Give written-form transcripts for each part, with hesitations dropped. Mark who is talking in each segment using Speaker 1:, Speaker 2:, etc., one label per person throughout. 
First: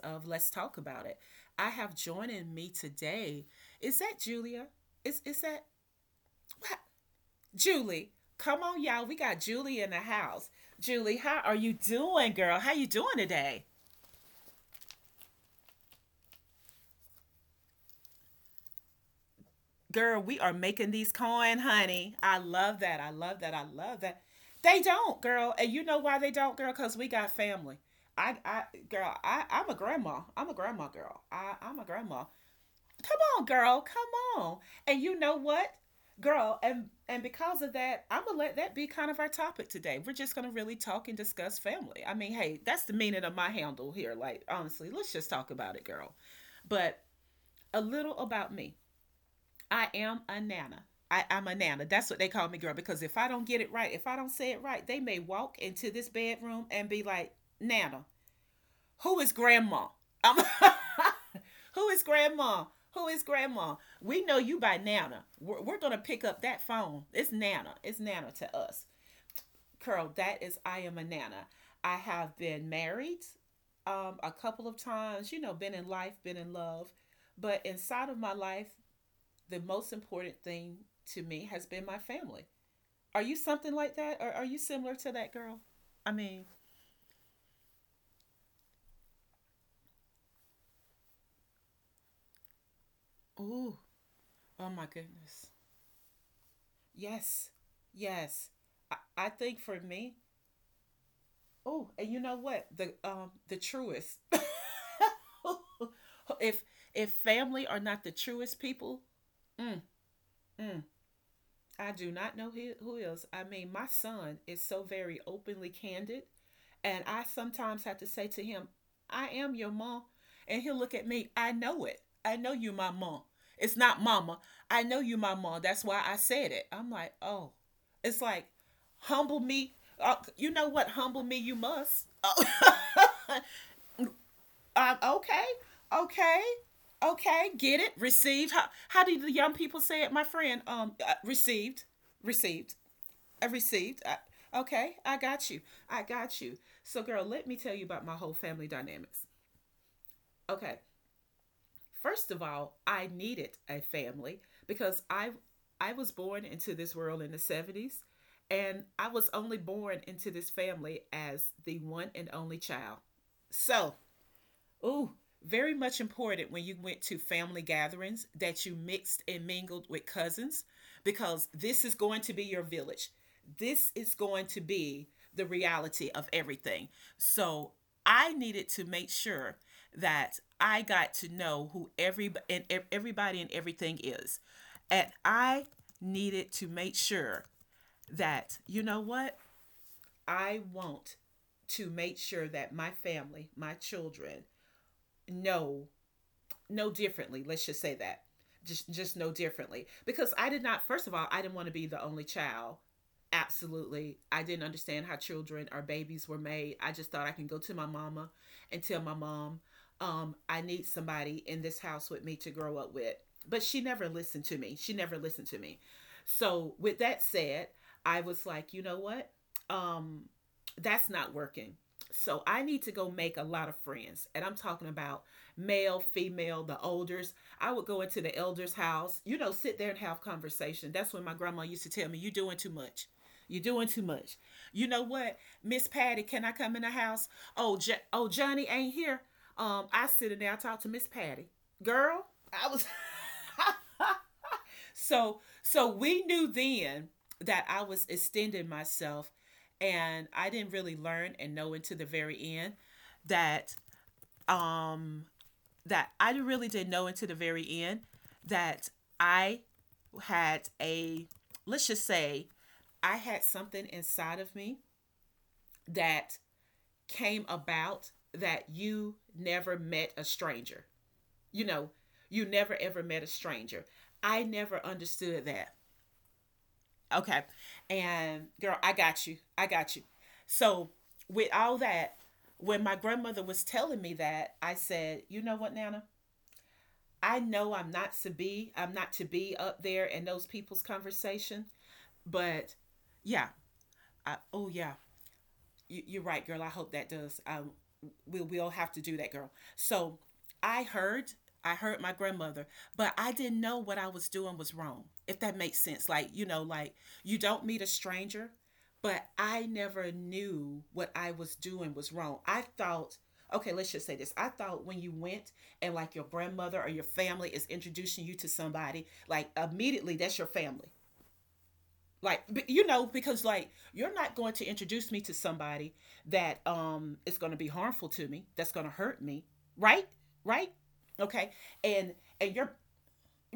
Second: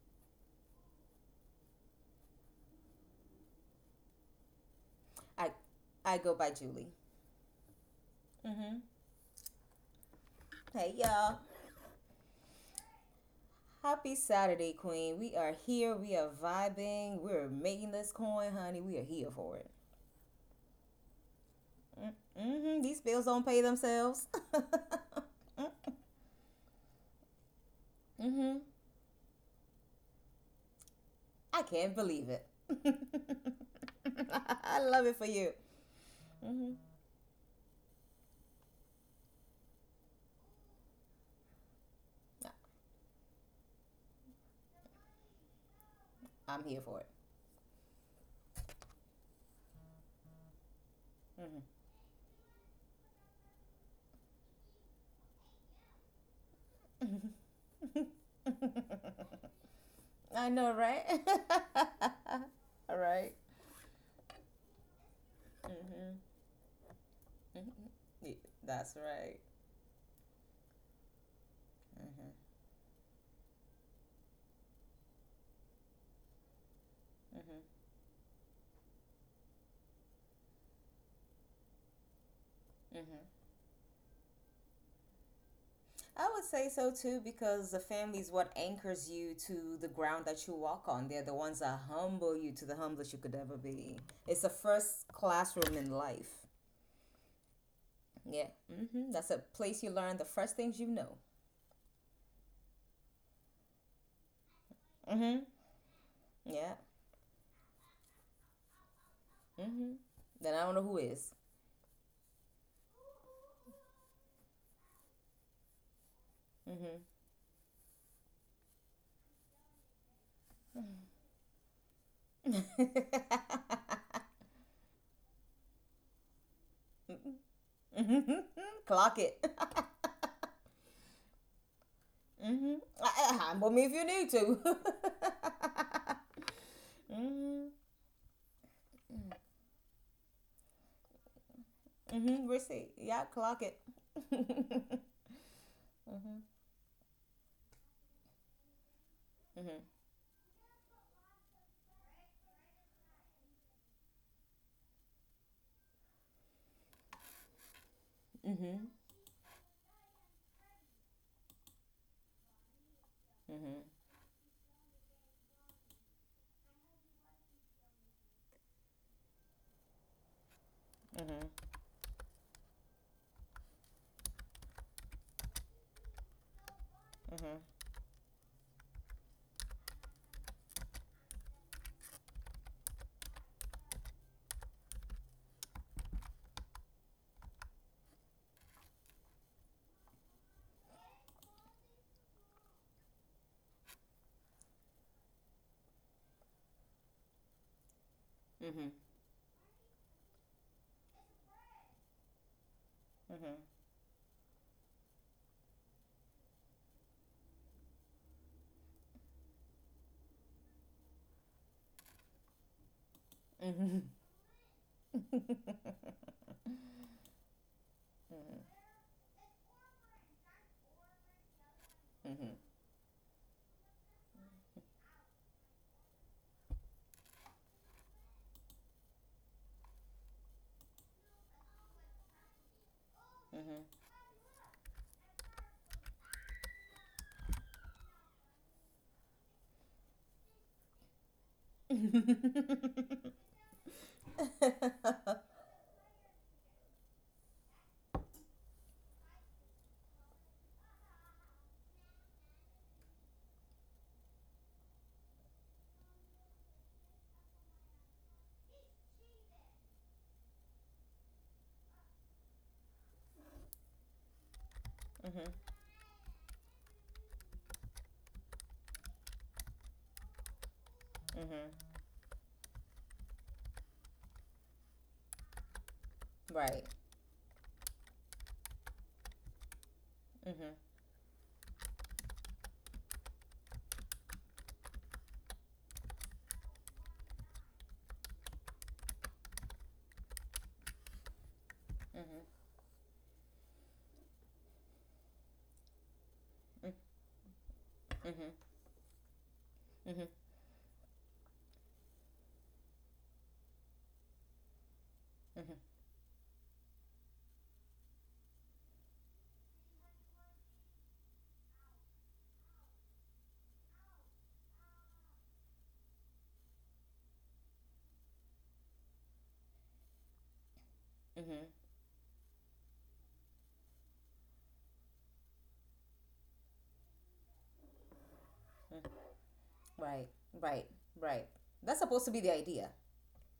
Speaker 1: of Let's Talk About It. I have joining me today. Is that Julia? Is
Speaker 2: I
Speaker 1: that
Speaker 2: I go by
Speaker 1: what?
Speaker 2: Julie.
Speaker 1: Julie? Come
Speaker 2: Mm-hmm.
Speaker 1: on, y'all. We got Julie in the house.
Speaker 2: Hey
Speaker 1: Julie,
Speaker 2: y'all.
Speaker 1: how are you doing, girl? How you doing today?
Speaker 2: Happy Saturday, Queen. We are here. We are vibing. We're making this coin, honey. We are here for it.
Speaker 1: Girl, we are making these coin, honey. I
Speaker 2: Mm-hmm.
Speaker 1: love
Speaker 2: These
Speaker 1: that. I
Speaker 2: bills don't
Speaker 1: love
Speaker 2: pay
Speaker 1: that. I love
Speaker 2: themselves.
Speaker 1: that. They don't, girl. And you know why they don't, girl? Because we got family. I,
Speaker 2: Mm-hmm.
Speaker 1: I, girl, I'm a grandma. I'm a grandma, girl.
Speaker 2: I
Speaker 1: I'm a
Speaker 2: can't believe
Speaker 1: grandma.
Speaker 2: it.
Speaker 1: Come on, girl. Come on.
Speaker 2: I love
Speaker 1: And
Speaker 2: it
Speaker 1: you
Speaker 2: for
Speaker 1: know
Speaker 2: you.
Speaker 1: what, girl?
Speaker 2: Mm-hmm.
Speaker 1: And because of that, I'm gonna let that be kind of our topic today. We're just gonna really talk and discuss family. I mean, hey, that's the meaning of my handle here. Like, honestly, let's just talk about it, girl.
Speaker 2: I'm here for
Speaker 1: But
Speaker 2: it.
Speaker 1: a little about me. I am a nana. I'm a nana. That's what they call me, girl. Because if I don't get it right, if I don't say it right, they may walk into this bedroom and be like,
Speaker 2: Mm-hmm.
Speaker 1: "Nana, who is grandma? I'm
Speaker 2: I know, right?
Speaker 1: who is grandma?
Speaker 2: All
Speaker 1: Who is
Speaker 2: right.
Speaker 1: grandma? We know you by Nana. We're gonna pick
Speaker 2: Mm-hmm.
Speaker 1: up that phone. It's Nana.
Speaker 2: Mm-hmm.
Speaker 1: It's Nana
Speaker 2: Yeah,
Speaker 1: to us,
Speaker 2: that's right.
Speaker 1: girl. That is I am a nana. I
Speaker 2: Mm-hmm.
Speaker 1: have been married a couple of times. You know, been in life, been in love,
Speaker 2: Mm-hmm.
Speaker 1: but inside of my life, the most important thing to me has been my family. Are you
Speaker 2: Mm-hmm.
Speaker 1: something like that? Or are you similar to that girl? I
Speaker 2: I would
Speaker 1: mean,
Speaker 2: say so too because the family is what anchors you to the ground that you walk on. They're the ones that humble you to the humblest you could ever
Speaker 1: ooh,
Speaker 2: be. It's the
Speaker 1: oh my
Speaker 2: first
Speaker 1: goodness.
Speaker 2: classroom in life.
Speaker 1: Yes,
Speaker 2: Yeah.
Speaker 1: yes.
Speaker 2: Hmm. That's
Speaker 1: I
Speaker 2: a
Speaker 1: think for
Speaker 2: place you learn
Speaker 1: me,
Speaker 2: the first things you know.
Speaker 1: oh, and you know what? The truest.
Speaker 2: Hmm.
Speaker 1: if
Speaker 2: Yeah.
Speaker 1: if family are not the truest people, mm,
Speaker 2: Hmm. Then I don't know
Speaker 1: mm,
Speaker 2: who is.
Speaker 1: I do not know who else. I mean, my son is so very openly candid.
Speaker 2: Mm-hmm.
Speaker 1: And I sometimes have to say to him, I am your mom. And he'll look at me, I know it. I know you my mom. It's not mama. I know you my mom. That's why I said it. I'm like, oh. It's like,
Speaker 2: Clock it.
Speaker 1: humble me. You know what? Humble me, you must. Oh.
Speaker 2: Hmm. Humble me if you need to.
Speaker 1: Okay, okay, okay.
Speaker 2: Hmm.
Speaker 1: Get it? Received? How do the young people say it, my friend? Received,
Speaker 2: Hmm.
Speaker 1: received.
Speaker 2: Receipt. Yeah,
Speaker 1: I
Speaker 2: clock it.
Speaker 1: received. Okay, I got you. I got you. So, girl, let me tell you about my whole family dynamics.
Speaker 2: Mm-hmm.
Speaker 1: Okay, first of all, I needed a family because I was born into this world in the 70s and I was only born into this family as the one and only child. So, ooh, very much important when you went to family gatherings that you mixed and mingled with cousins because this is going to be your village. This is going to be the reality of everything. So I needed to make sure that I got to know who everybody and everything is. And I needed to make sure that you know what? I want to make sure that my family, my children know know differently. Let's just say that.
Speaker 2: Mm-hmm.
Speaker 1: Just know differently because I did not first of all, I didn't want to be the only child. Absolutely. I didn't understand how children or babies were made. I just thought I can go to my mama and tell my mom, I need somebody in this house with me to grow up with. But she
Speaker 2: Mm-hmm.
Speaker 1: never listened to me. She never listened to
Speaker 2: Mm-hmm.
Speaker 1: me. So with that said, I was like, you know what? Um, that's not working. So I need to go make a lot of friends. And I'm talking about male, female, the elders. I would go into the elder's house, you know, sit there and have conversation. That's when my grandma used to tell me, you're doing too much. You're doing too much. You know what, Miss Patty, can I come in the house? Oh, Johnny ain't here. I sit in there, I talk to Miss Patty. Girl, I was
Speaker 2: Mm-hmm.
Speaker 1: so we knew then that I was extending myself and I didn't really learn and know until the very end that um that I really didn't know until the very end that I had a, let's just say, I had something inside of me
Speaker 2: Mm-hmm.
Speaker 1: that came about that you never met a stranger. You
Speaker 2: Mm-hmm.
Speaker 1: know, you never ever met a stranger. I never understood that.
Speaker 2: Right.
Speaker 1: Okay. And girl, I got you. I got you.
Speaker 2: Mm-hmm.
Speaker 1: So, with all that, when my grandmother was telling me that, I said, you know what, Nana? I know I'm not to be up there in those people's conversation,
Speaker 2: Mm-hmm.
Speaker 1: but yeah, I, oh yeah, you, are right, girl. I hope that does. We
Speaker 2: Mm-hmm.
Speaker 1: will have to do that, girl. So
Speaker 2: Mm-hmm.
Speaker 1: I heard, I heard my grandmother, but I didn't know what I was doing was wrong. If that
Speaker 2: Mm-hmm.
Speaker 1: makes sense, like you know, like you don't meet a stranger, but I never knew what I was doing was wrong. I thought. Okay, let's just say this. I thought when you went and like your grandmother or your family is introducing you to somebody, like immediately that's your family
Speaker 2: Mm-hmm.
Speaker 1: like you know because like you're not going to introduce me to somebody that is going to be harmful to me, that's going to hurt me, right?
Speaker 2: Right.
Speaker 1: Right.
Speaker 2: Right. Right.
Speaker 1: Okay.
Speaker 2: That's
Speaker 1: And
Speaker 2: supposed to be the
Speaker 1: and you're
Speaker 2: idea.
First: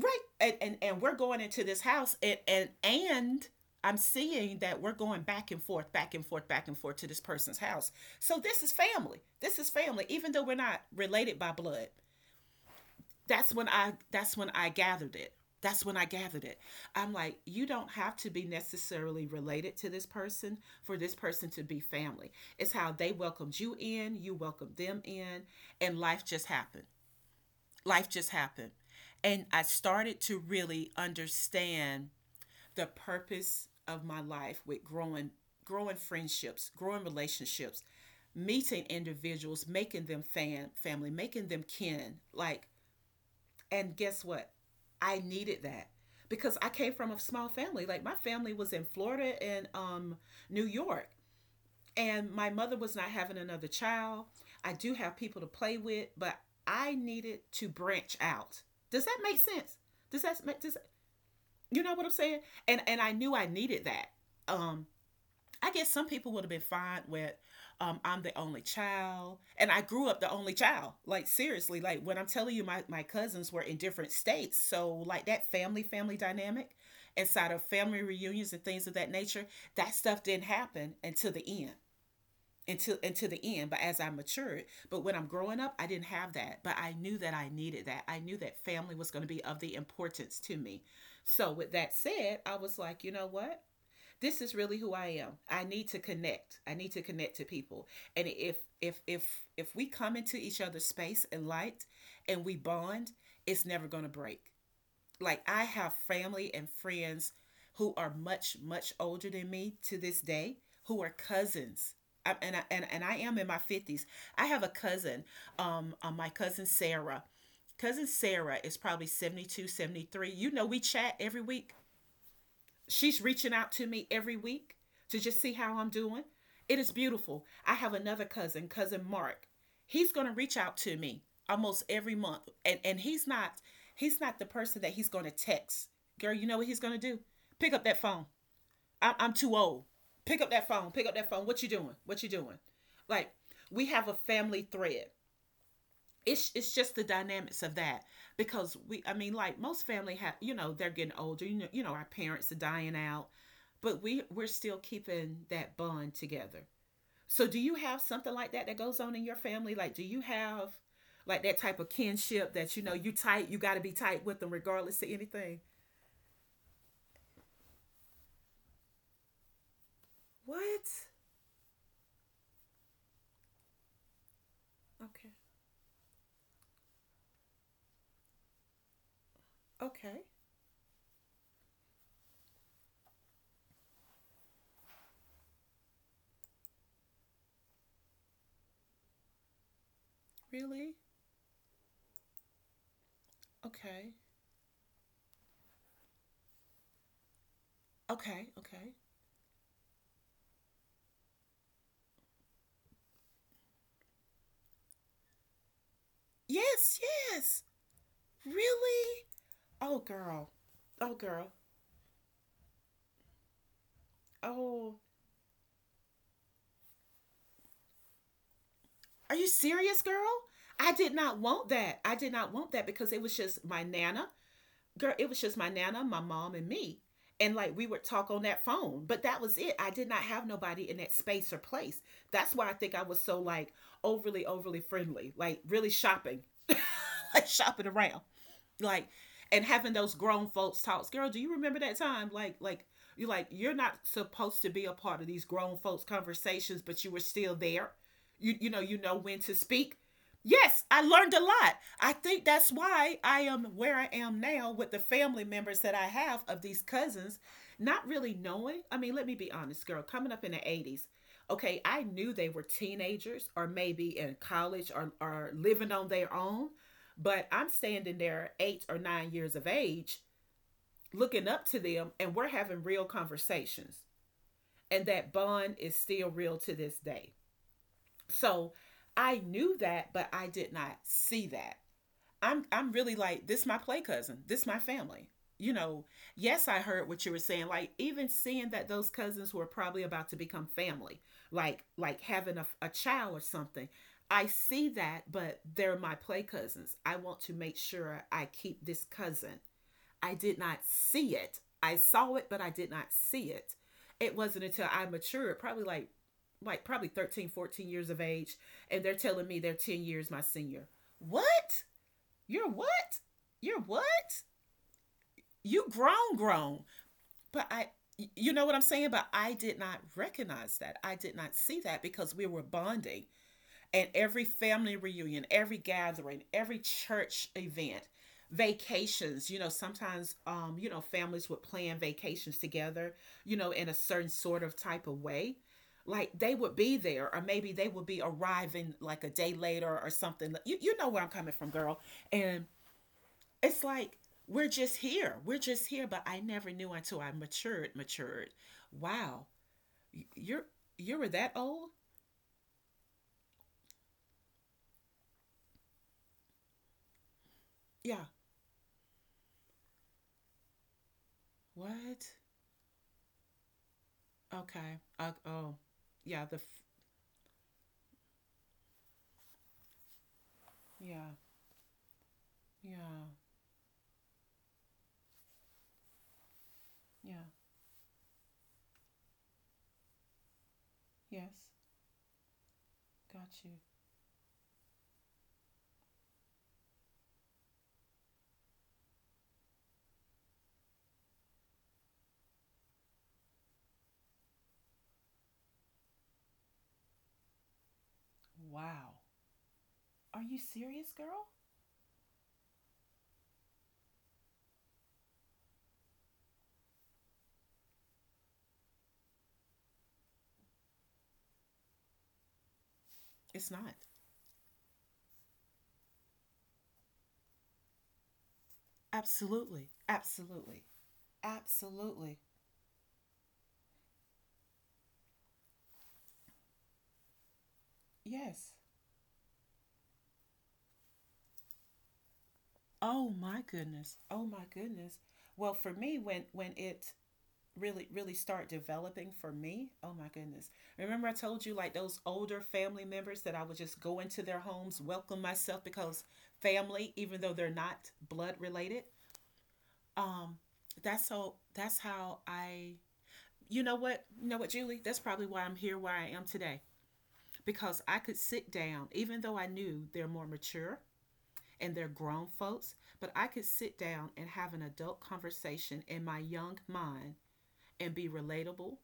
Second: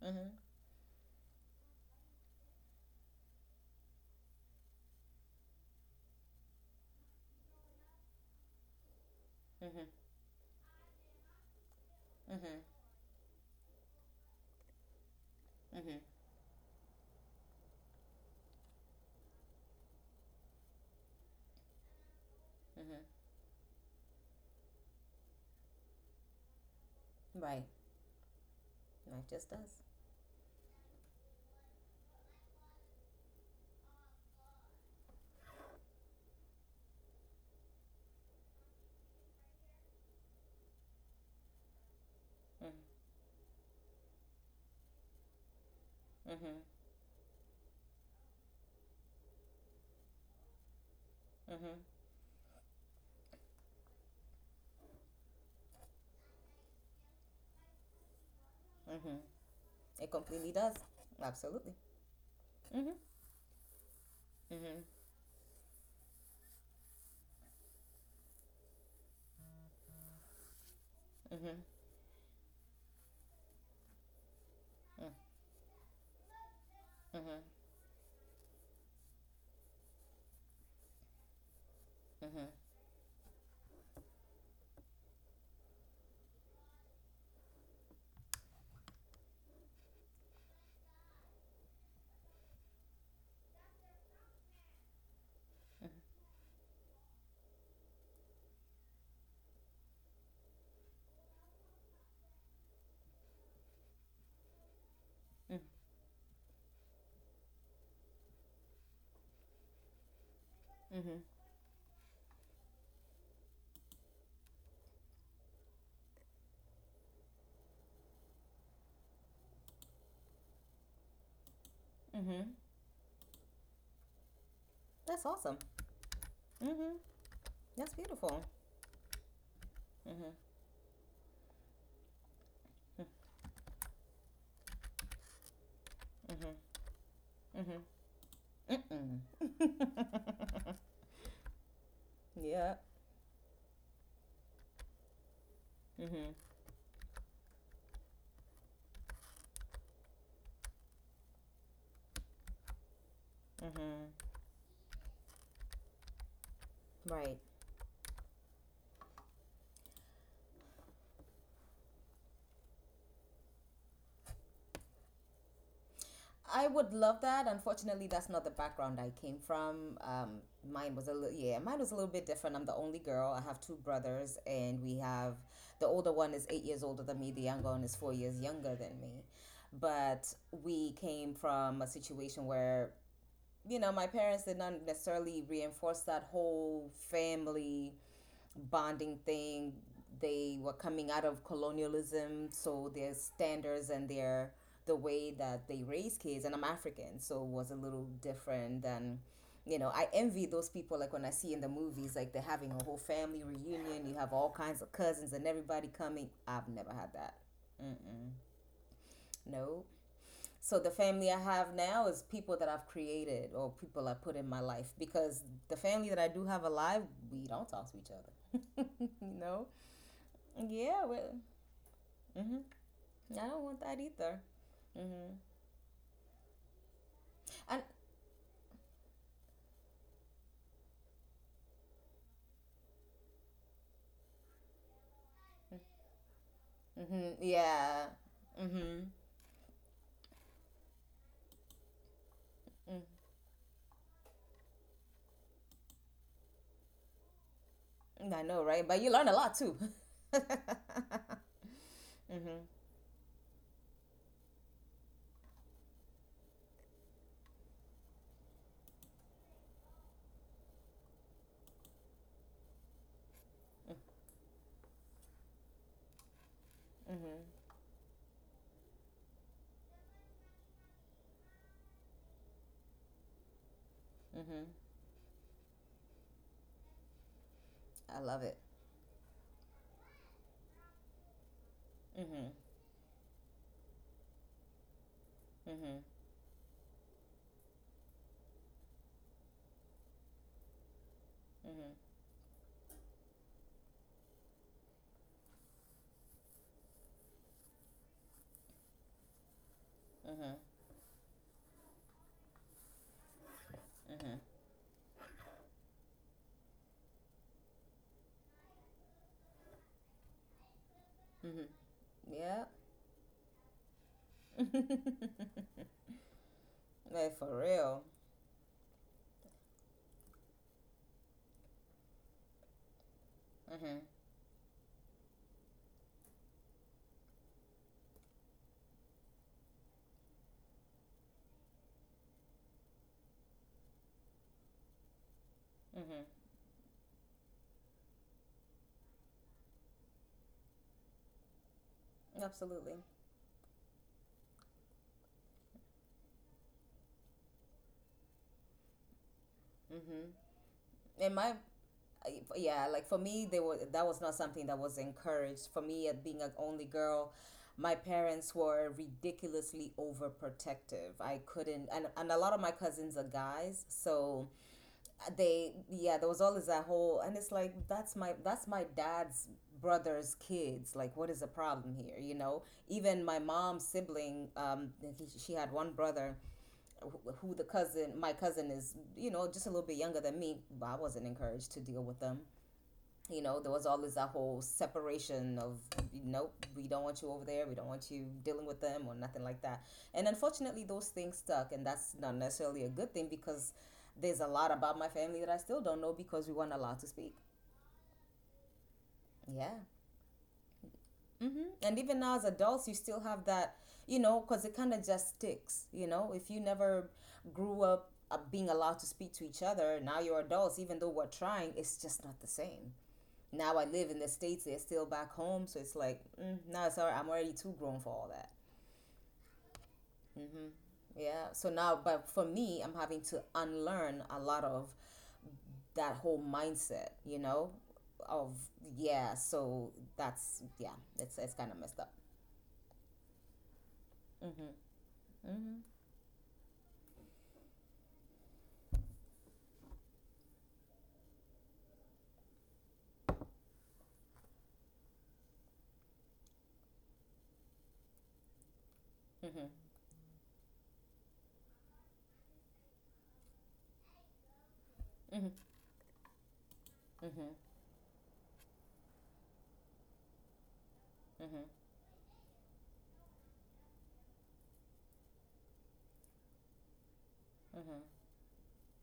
Speaker 1: right,
Speaker 2: Mm-hmm.
Speaker 1: and we're going into this house and and I'm seeing that we're going back and forth to this person's house, so this is family, this is
Speaker 2: Mm-hmm.
Speaker 1: family even though we're not related by blood.
Speaker 2: Mm-hmm.
Speaker 1: That's when I that's when I gathered it. That's when
Speaker 2: Mm-hmm.
Speaker 1: I gathered it. I'm like, you don't have to be necessarily related to this person for this person to be family. It's how they
Speaker 2: Mm-hmm.
Speaker 1: welcomed you in, you welcomed them in, and life just happened.
Speaker 2: Right.
Speaker 1: Life just happened.
Speaker 2: And it
Speaker 1: And
Speaker 2: just
Speaker 1: I
Speaker 2: does.
Speaker 1: started to really understand the purpose of my life with growing friendships, growing relationships, meeting individuals, making them fan family, making them kin. Like
Speaker 2: Mm-hmm.
Speaker 1: and guess what? I needed that because
Speaker 2: Mm-hmm.
Speaker 1: I came from a small family. Like my family was in Florida and New York,
Speaker 2: Mm-hmm.
Speaker 1: and my mother was not having another child. I do have people to play with, but I needed to branch out. Does
Speaker 2: Mm-hmm.
Speaker 1: that make sense?
Speaker 2: It
Speaker 1: Does that
Speaker 2: completely
Speaker 1: make
Speaker 2: does.
Speaker 1: does
Speaker 2: Absolutely.
Speaker 1: you know what I'm saying? And
Speaker 2: Mm-hmm.
Speaker 1: and I knew I needed that.
Speaker 2: Mm-hmm.
Speaker 1: Um, I guess some people would have been fine with I'm the only child. And I grew up the only child. Like,
Speaker 2: Mm-hmm.
Speaker 1: seriously, like when I'm telling you, my cousins were in different states. So, like, that family dynamic inside of
Speaker 2: Mm-hmm.
Speaker 1: family reunions and things of that nature, that stuff didn't happen until the end.
Speaker 2: Mm-hmm.
Speaker 1: Until the end, but as I matured, but when I'm growing up, I didn't have that. But I knew that I needed that. I knew that family was going to be of the importance to me. So with that said, I was like, you know what? This is really who I am. I need to connect. I need to connect to people. And if we come into each other's space and light and we bond, it's never going to break. Like I have family and friends who are much older than me to this day who are
Speaker 2: Mm-hmm.
Speaker 1: cousins. I, and I am in my 50s. I have a cousin my cousin Sarah. Cousin Sarah is probably 72, 73. You know we chat every week.
Speaker 2: Mm-hmm.
Speaker 1: She's reaching out to me every week to
Speaker 2: That's
Speaker 1: just see
Speaker 2: awesome.
Speaker 1: how I'm doing. It is
Speaker 2: Mm-hmm.
Speaker 1: beautiful. I
Speaker 2: That's
Speaker 1: have another
Speaker 2: beautiful.
Speaker 1: cousin, cousin Mark. He's going
Speaker 2: Mm-hmm.
Speaker 1: to reach out to me almost every month and he's not the person that he's going to text. Girl, you know what he's
Speaker 2: Mm-hmm.
Speaker 1: going to do? Pick up that phone.
Speaker 2: Mm-hmm.
Speaker 1: I'm too old. Pick up that
Speaker 2: Mm-mm.
Speaker 1: phone. Pick up that phone. What you doing? What you doing?
Speaker 2: Yeah.
Speaker 1: Like we have a family thread,
Speaker 2: Mm-hmm.
Speaker 1: it's just the dynamics of that because we I mean like most family have you know they're getting older, you know, you know our parents are dying out, but
Speaker 2: Mm-hmm.
Speaker 1: we're still keeping that bond together.
Speaker 2: Right.
Speaker 1: So do you have something like that that goes on in your family? Like do you have like that type of kinship that you know you tight, you got to be tight with them regardless of anything?
Speaker 2: I would love that. Unfortunately, that's not the background I came from.
Speaker 1: What?
Speaker 2: Mine was a little, yeah, mine was a little bit different. I'm the only girl. I have two brothers, and we
Speaker 1: Okay.
Speaker 2: have the older one is 8 years older than me. The younger one is 4 years younger than me.
Speaker 1: Okay.
Speaker 2: But we came from a situation where you know my parents did not necessarily reinforce that whole family bonding thing. They were
Speaker 1: Really?
Speaker 2: coming out of colonialism, so their standards and
Speaker 1: Okay.
Speaker 2: the way that they raise kids, and I'm African, so it was a little
Speaker 1: Okay.
Speaker 2: different
Speaker 1: Okay.
Speaker 2: than, you know, I envy those people, like when I see in the movies, like they're having a whole family reunion, you have all kinds of cousins and everybody coming. I've never
Speaker 1: Yes,
Speaker 2: had that.
Speaker 1: yes.
Speaker 2: Mm-mm.
Speaker 1: Really?
Speaker 2: No.
Speaker 1: Oh girl.
Speaker 2: So the
Speaker 1: Oh
Speaker 2: family I
Speaker 1: girl.
Speaker 2: have now is people that I've created or people I put in my life
Speaker 1: Oh
Speaker 2: because the family that I do have alive, we don't talk to each other. You
Speaker 1: are you
Speaker 2: know?
Speaker 1: serious, girl? I
Speaker 2: Yeah,
Speaker 1: did
Speaker 2: well,
Speaker 1: not want that. I did not
Speaker 2: hmm
Speaker 1: want that because it was
Speaker 2: I don't
Speaker 1: just
Speaker 2: want
Speaker 1: my
Speaker 2: that
Speaker 1: nana.
Speaker 2: either.
Speaker 1: Girl, it
Speaker 2: Mm-hmm.
Speaker 1: was just my nana, my mom, and me. And like
Speaker 2: And
Speaker 1: we would talk on that phone, but that was it. I did not have nobody in that space or place. That's why I think I was so like overly, overly friendly, like really shopping, like shopping
Speaker 2: yeah,
Speaker 1: around
Speaker 2: mm-hmm.
Speaker 1: like and having those grown folks talks, girl. Do you remember that time, like you are like you're not supposed to be a part of these grown folks conversations, but you were still there.
Speaker 2: I
Speaker 1: you
Speaker 2: know,
Speaker 1: you know,
Speaker 2: right?
Speaker 1: you
Speaker 2: But you
Speaker 1: know
Speaker 2: learn a
Speaker 1: when to
Speaker 2: lot too.
Speaker 1: speak. Yes, I
Speaker 2: Mm-hmm.
Speaker 1: learned a lot. I think that's why I am where I am now with the family members that I have, of these cousins, not really knowing. I mean, let me be honest, girl, coming up in the 80s, okay, I knew they were teenagers or maybe in college, or living on their own. But
Speaker 2: Mm-hmm.
Speaker 1: I'm standing there 8 or 9 years of age, looking up to them, and we're having real conversations.
Speaker 2: Mm-hmm.
Speaker 1: And that bond is still real to this day.
Speaker 2: I love it.
Speaker 1: So I knew that, but I did not see that.
Speaker 2: Mm-hmm.
Speaker 1: I'm really like, this my play cousin. This my family. You
Speaker 2: Mm-hmm.
Speaker 1: know, yes, I heard what you were saying. Like even seeing that those cousins were probably about to become family, like having a child or something. I see that, but they're my play cousins. I want to make sure I keep this cousin. I
Speaker 2: Mm-hmm.
Speaker 1: did not see it. I saw it, but I did not see it.
Speaker 2: Mm-hmm.
Speaker 1: It
Speaker 2: Mm-hmm.
Speaker 1: wasn't until I matured, probably probably 13, 14 years of age, and they're telling me they're 10 years my senior.
Speaker 2: Mm-hmm.
Speaker 1: What?
Speaker 2: Yeah.
Speaker 1: You're what? You're what? You grown, grown.
Speaker 2: Like for
Speaker 1: But I,
Speaker 2: real.
Speaker 1: you know what I'm saying? But I did not recognize that. I did not see that because we were bonding.
Speaker 2: Mm-hmm.
Speaker 1: And every family reunion, every gathering, every church event, vacations, you know, sometimes, you know, families would plan vacations together, you know, in a certain sort of type of way. Like
Speaker 2: Mm-hmm.
Speaker 1: they would be there, or maybe they would be arriving like a day later or something. You know where I'm coming from, girl. And
Speaker 2: Absolutely.
Speaker 1: it's like, we're just here. We're just here. But I never knew until I matured, matured. Wow.
Speaker 2: Mm-hmm.
Speaker 1: You're you were
Speaker 2: And
Speaker 1: that
Speaker 2: my
Speaker 1: old?
Speaker 2: yeah, like for me, they were, that was not something that was encouraged for me, at being an only girl. My
Speaker 1: Yeah.
Speaker 2: parents were ridiculously overprotective. I couldn't, and,
Speaker 1: What?
Speaker 2: and a lot of my cousins are guys, so
Speaker 1: Okay.
Speaker 2: they,
Speaker 1: Oh.
Speaker 2: yeah, there was
Speaker 1: Yeah, the
Speaker 2: always
Speaker 1: f-
Speaker 2: that whole, and it's like, that's my dad's brother's kids. Like, what
Speaker 1: yeah.
Speaker 2: is the problem here? You know, even
Speaker 1: Yeah.
Speaker 2: my mom's sibling, she had one brother wh-
Speaker 1: Yeah.
Speaker 2: who the cousin my cousin is, you know, just a little bit younger than me, but I wasn't
Speaker 1: Yes.
Speaker 2: encouraged to deal with them. You
Speaker 1: Got
Speaker 2: know, there
Speaker 1: you.
Speaker 2: was always that whole separation of, nope, we don't want you over there, we don't want you dealing with them or nothing like that. And unfortunately, those things stuck, and that's not necessarily a good thing because there's a lot about my family that I still don't know because we weren't allowed to speak.
Speaker 1: Wow.
Speaker 2: Yeah.
Speaker 1: Are you serious, girl?
Speaker 2: Mm-hmm. And even now, as adults, you still have that, you know, because it kind of just sticks. You know, if you never grew up being allowed to speak to each other, now you're adults, even though we're trying, it's just not the same.
Speaker 1: It's
Speaker 2: Now I
Speaker 1: not.
Speaker 2: live in the states. They're still back home, so it's like, mm, no, it's all right. I'm already too grown for all that.
Speaker 1: Absolutely.
Speaker 2: Mm-hmm.
Speaker 1: Absolutely.
Speaker 2: Yeah. So now, but
Speaker 1: Absolutely.
Speaker 2: for me, I'm having to unlearn a lot of that whole mindset. You know, of
Speaker 1: Yes.
Speaker 2: yeah. So that's yeah. It's kind of messed up.
Speaker 1: Oh my goodness. Oh my
Speaker 2: Mm-hmm.
Speaker 1: goodness. Well,
Speaker 2: Mm-hmm.
Speaker 1: for me, when it really, really start developing for me, oh my goodness. Remember, I told you, like those older family members that I would just go into their homes, welcome myself because family, even though they're not blood related.
Speaker 2: Mm-hmm.
Speaker 1: um that's that's how I, you know what, Julie, that's probably why I'm here where I am today,
Speaker 2: Mm-hmm.
Speaker 1: because I could sit down, even though I knew they're more mature
Speaker 2: Mm-hmm.
Speaker 1: and they're grown folks, but I could sit down and have an adult conversation in my young mind and be relatable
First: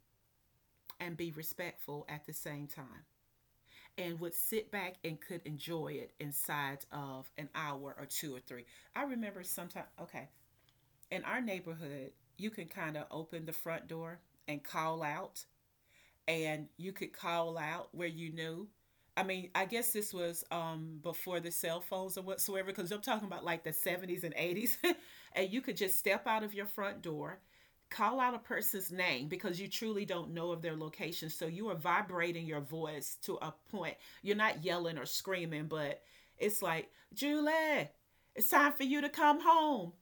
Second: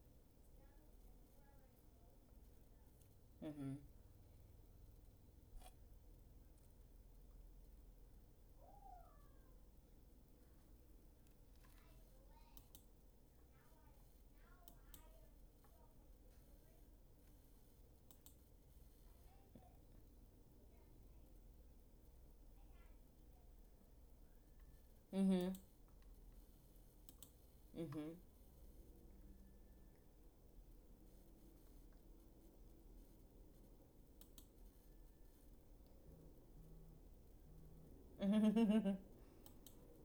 Speaker 1: and be respectful at the same time,
Speaker 2: Mm-hmm.
Speaker 1: and would sit back and could enjoy it inside of an hour or two or three. I remember sometime, okay, in our neighborhood, you can kind of open the front door and call out, and you could call out where you knew. I mean, I guess this was, before the cell phones or whatsoever, because I'm talking about like the 70s and 80s.
Speaker 2: Mm-hmm.
Speaker 1: and you could just step out of your front door,
Speaker 2: Mm-hmm.
Speaker 1: call out a person's name because you truly don't know of their location. So you are vibrating your voice to a point. You're not yelling or screaming, but it's like, Julie, it's
Speaker 2: Mm-hmm.
Speaker 1: time for
Speaker 2: Mm-hmm.
Speaker 1: you to come home.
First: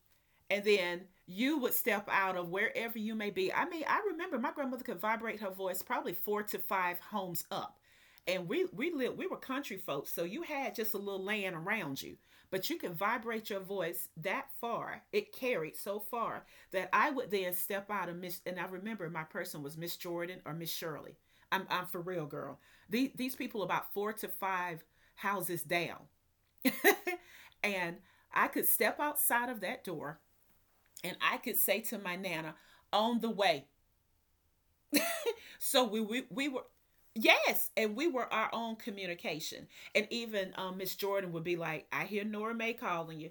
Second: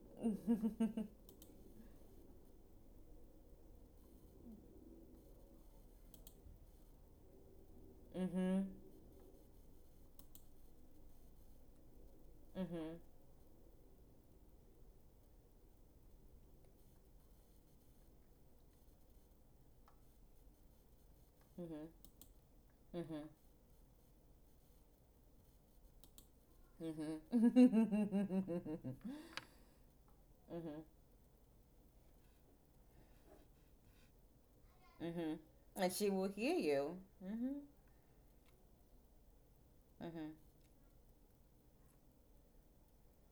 Speaker 1: And then you would step out of wherever you may be. I mean, I remember my grandmother could vibrate her voice probably four to five homes up. And we lived, we were country folks, so you had just a little land around you. But you could vibrate your voice that far. It carried so far that I would then step out of Miss, and I remember my person was Miss Jordan or Miss Shirley. I'm for
Speaker 2: Mm-hmm.
Speaker 1: real, girl. These
Speaker 2: Mm-hmm.
Speaker 1: these people about four to five houses down.
Speaker 2: Mm-hmm.
Speaker 1: and
Speaker 2: Mm-hmm.
Speaker 1: I could step
Speaker 2: Mm-hmm.
Speaker 1: outside of that door
Speaker 2: Mm-hmm.
Speaker 1: and I could say to my Nana, on the way.
Speaker 2: Mm-hmm.
Speaker 1: so
Speaker 2: And
Speaker 1: we
Speaker 2: she
Speaker 1: we,
Speaker 2: will
Speaker 1: we
Speaker 2: hear
Speaker 1: were.
Speaker 2: you. Mm-hmm.
Speaker 1: Yes, and we were our own communication. And
Speaker 2: Mm-hmm.
Speaker 1: even Miss Jordan would be like, "I hear Nora Mae calling you."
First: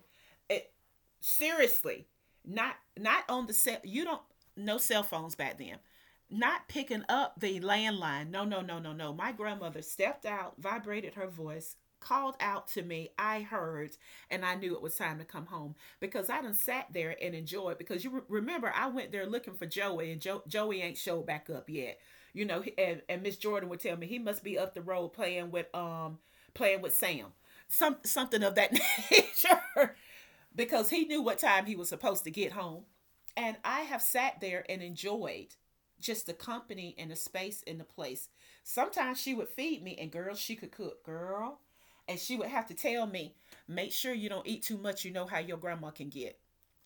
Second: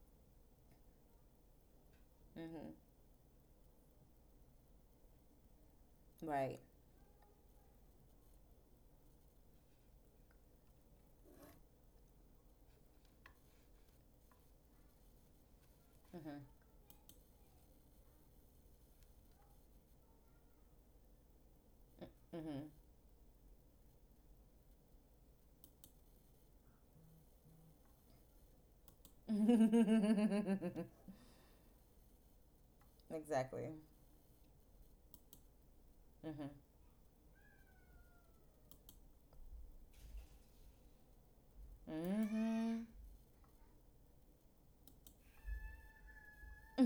Speaker 1: It, seriously,
Speaker 2: Mm-hmm.
Speaker 1: not on the cell. You don't, no cell phones back then.
Speaker 2: Right.
Speaker 1: Not picking up the landline. No, no, no, no, no. My grandmother stepped out, vibrated her voice, called out to me. I heard, and I knew it was time to come home because I done sat there and enjoyed. Because you remember, I went there looking for Joey, and Joey ain't showed back up yet, you know.
Speaker 2: Mm-hmm.
Speaker 1: And Miss Jordan would tell me he must be up the road playing with Sam, something of that nature,
Speaker 2: Mm-hmm.
Speaker 1: because he knew what time he was supposed to get home. And
Speaker 2: Exactly.
Speaker 1: I have sat there and enjoyed just the
Speaker 2: Mm-hmm.
Speaker 1: company and the space and the place. Sometimes she would feed me, and girl, she could cook, girl, and she would have to
Speaker 2: Mm-hmm.
Speaker 1: tell me, make sure you don't eat too much. You know how your grandma can get.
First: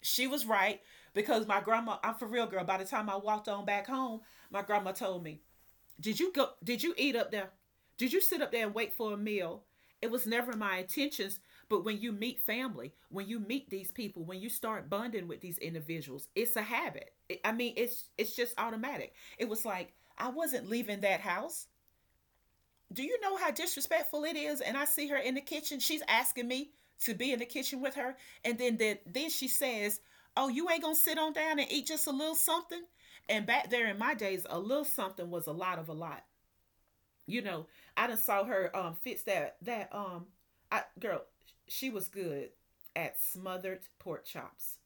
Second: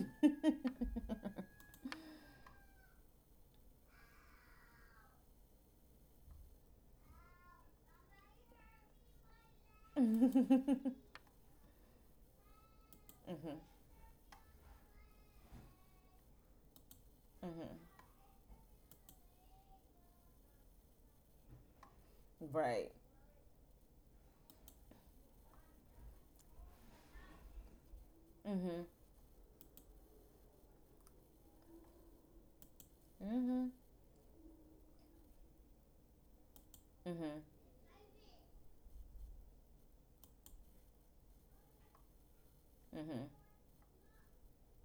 Speaker 1: She was right, because my grandma, I'm for real, girl. By the time I walked on back home, my grandma told me, did you go? Did you eat up there? Did you sit up there and wait for a meal? It was never my
Speaker 2: Mm-hmm.
Speaker 1: intentions. But when you meet family, when you
Speaker 2: Mm-hmm.
Speaker 1: meet these people, when you start bonding with these individuals, it's a habit. I mean, it's just automatic. It was like I wasn't leaving that house.
Speaker 2: Right.
Speaker 1: Do you know how disrespectful it is? And I see her in the kitchen. She's asking me to be in the kitchen with her, and then
Speaker 2: Mm-hmm.
Speaker 1: then, then she says, "Oh, you ain't gonna sit on down and eat just a little something." And
Speaker 2: Mm-hmm.
Speaker 1: back there in my days, a little something was a lot of a lot,
Speaker 2: Mm-hmm.
Speaker 1: you know. I done saw her fix that I girl, she was good at
Speaker 2: Mm-hmm.
Speaker 1: smothered pork chops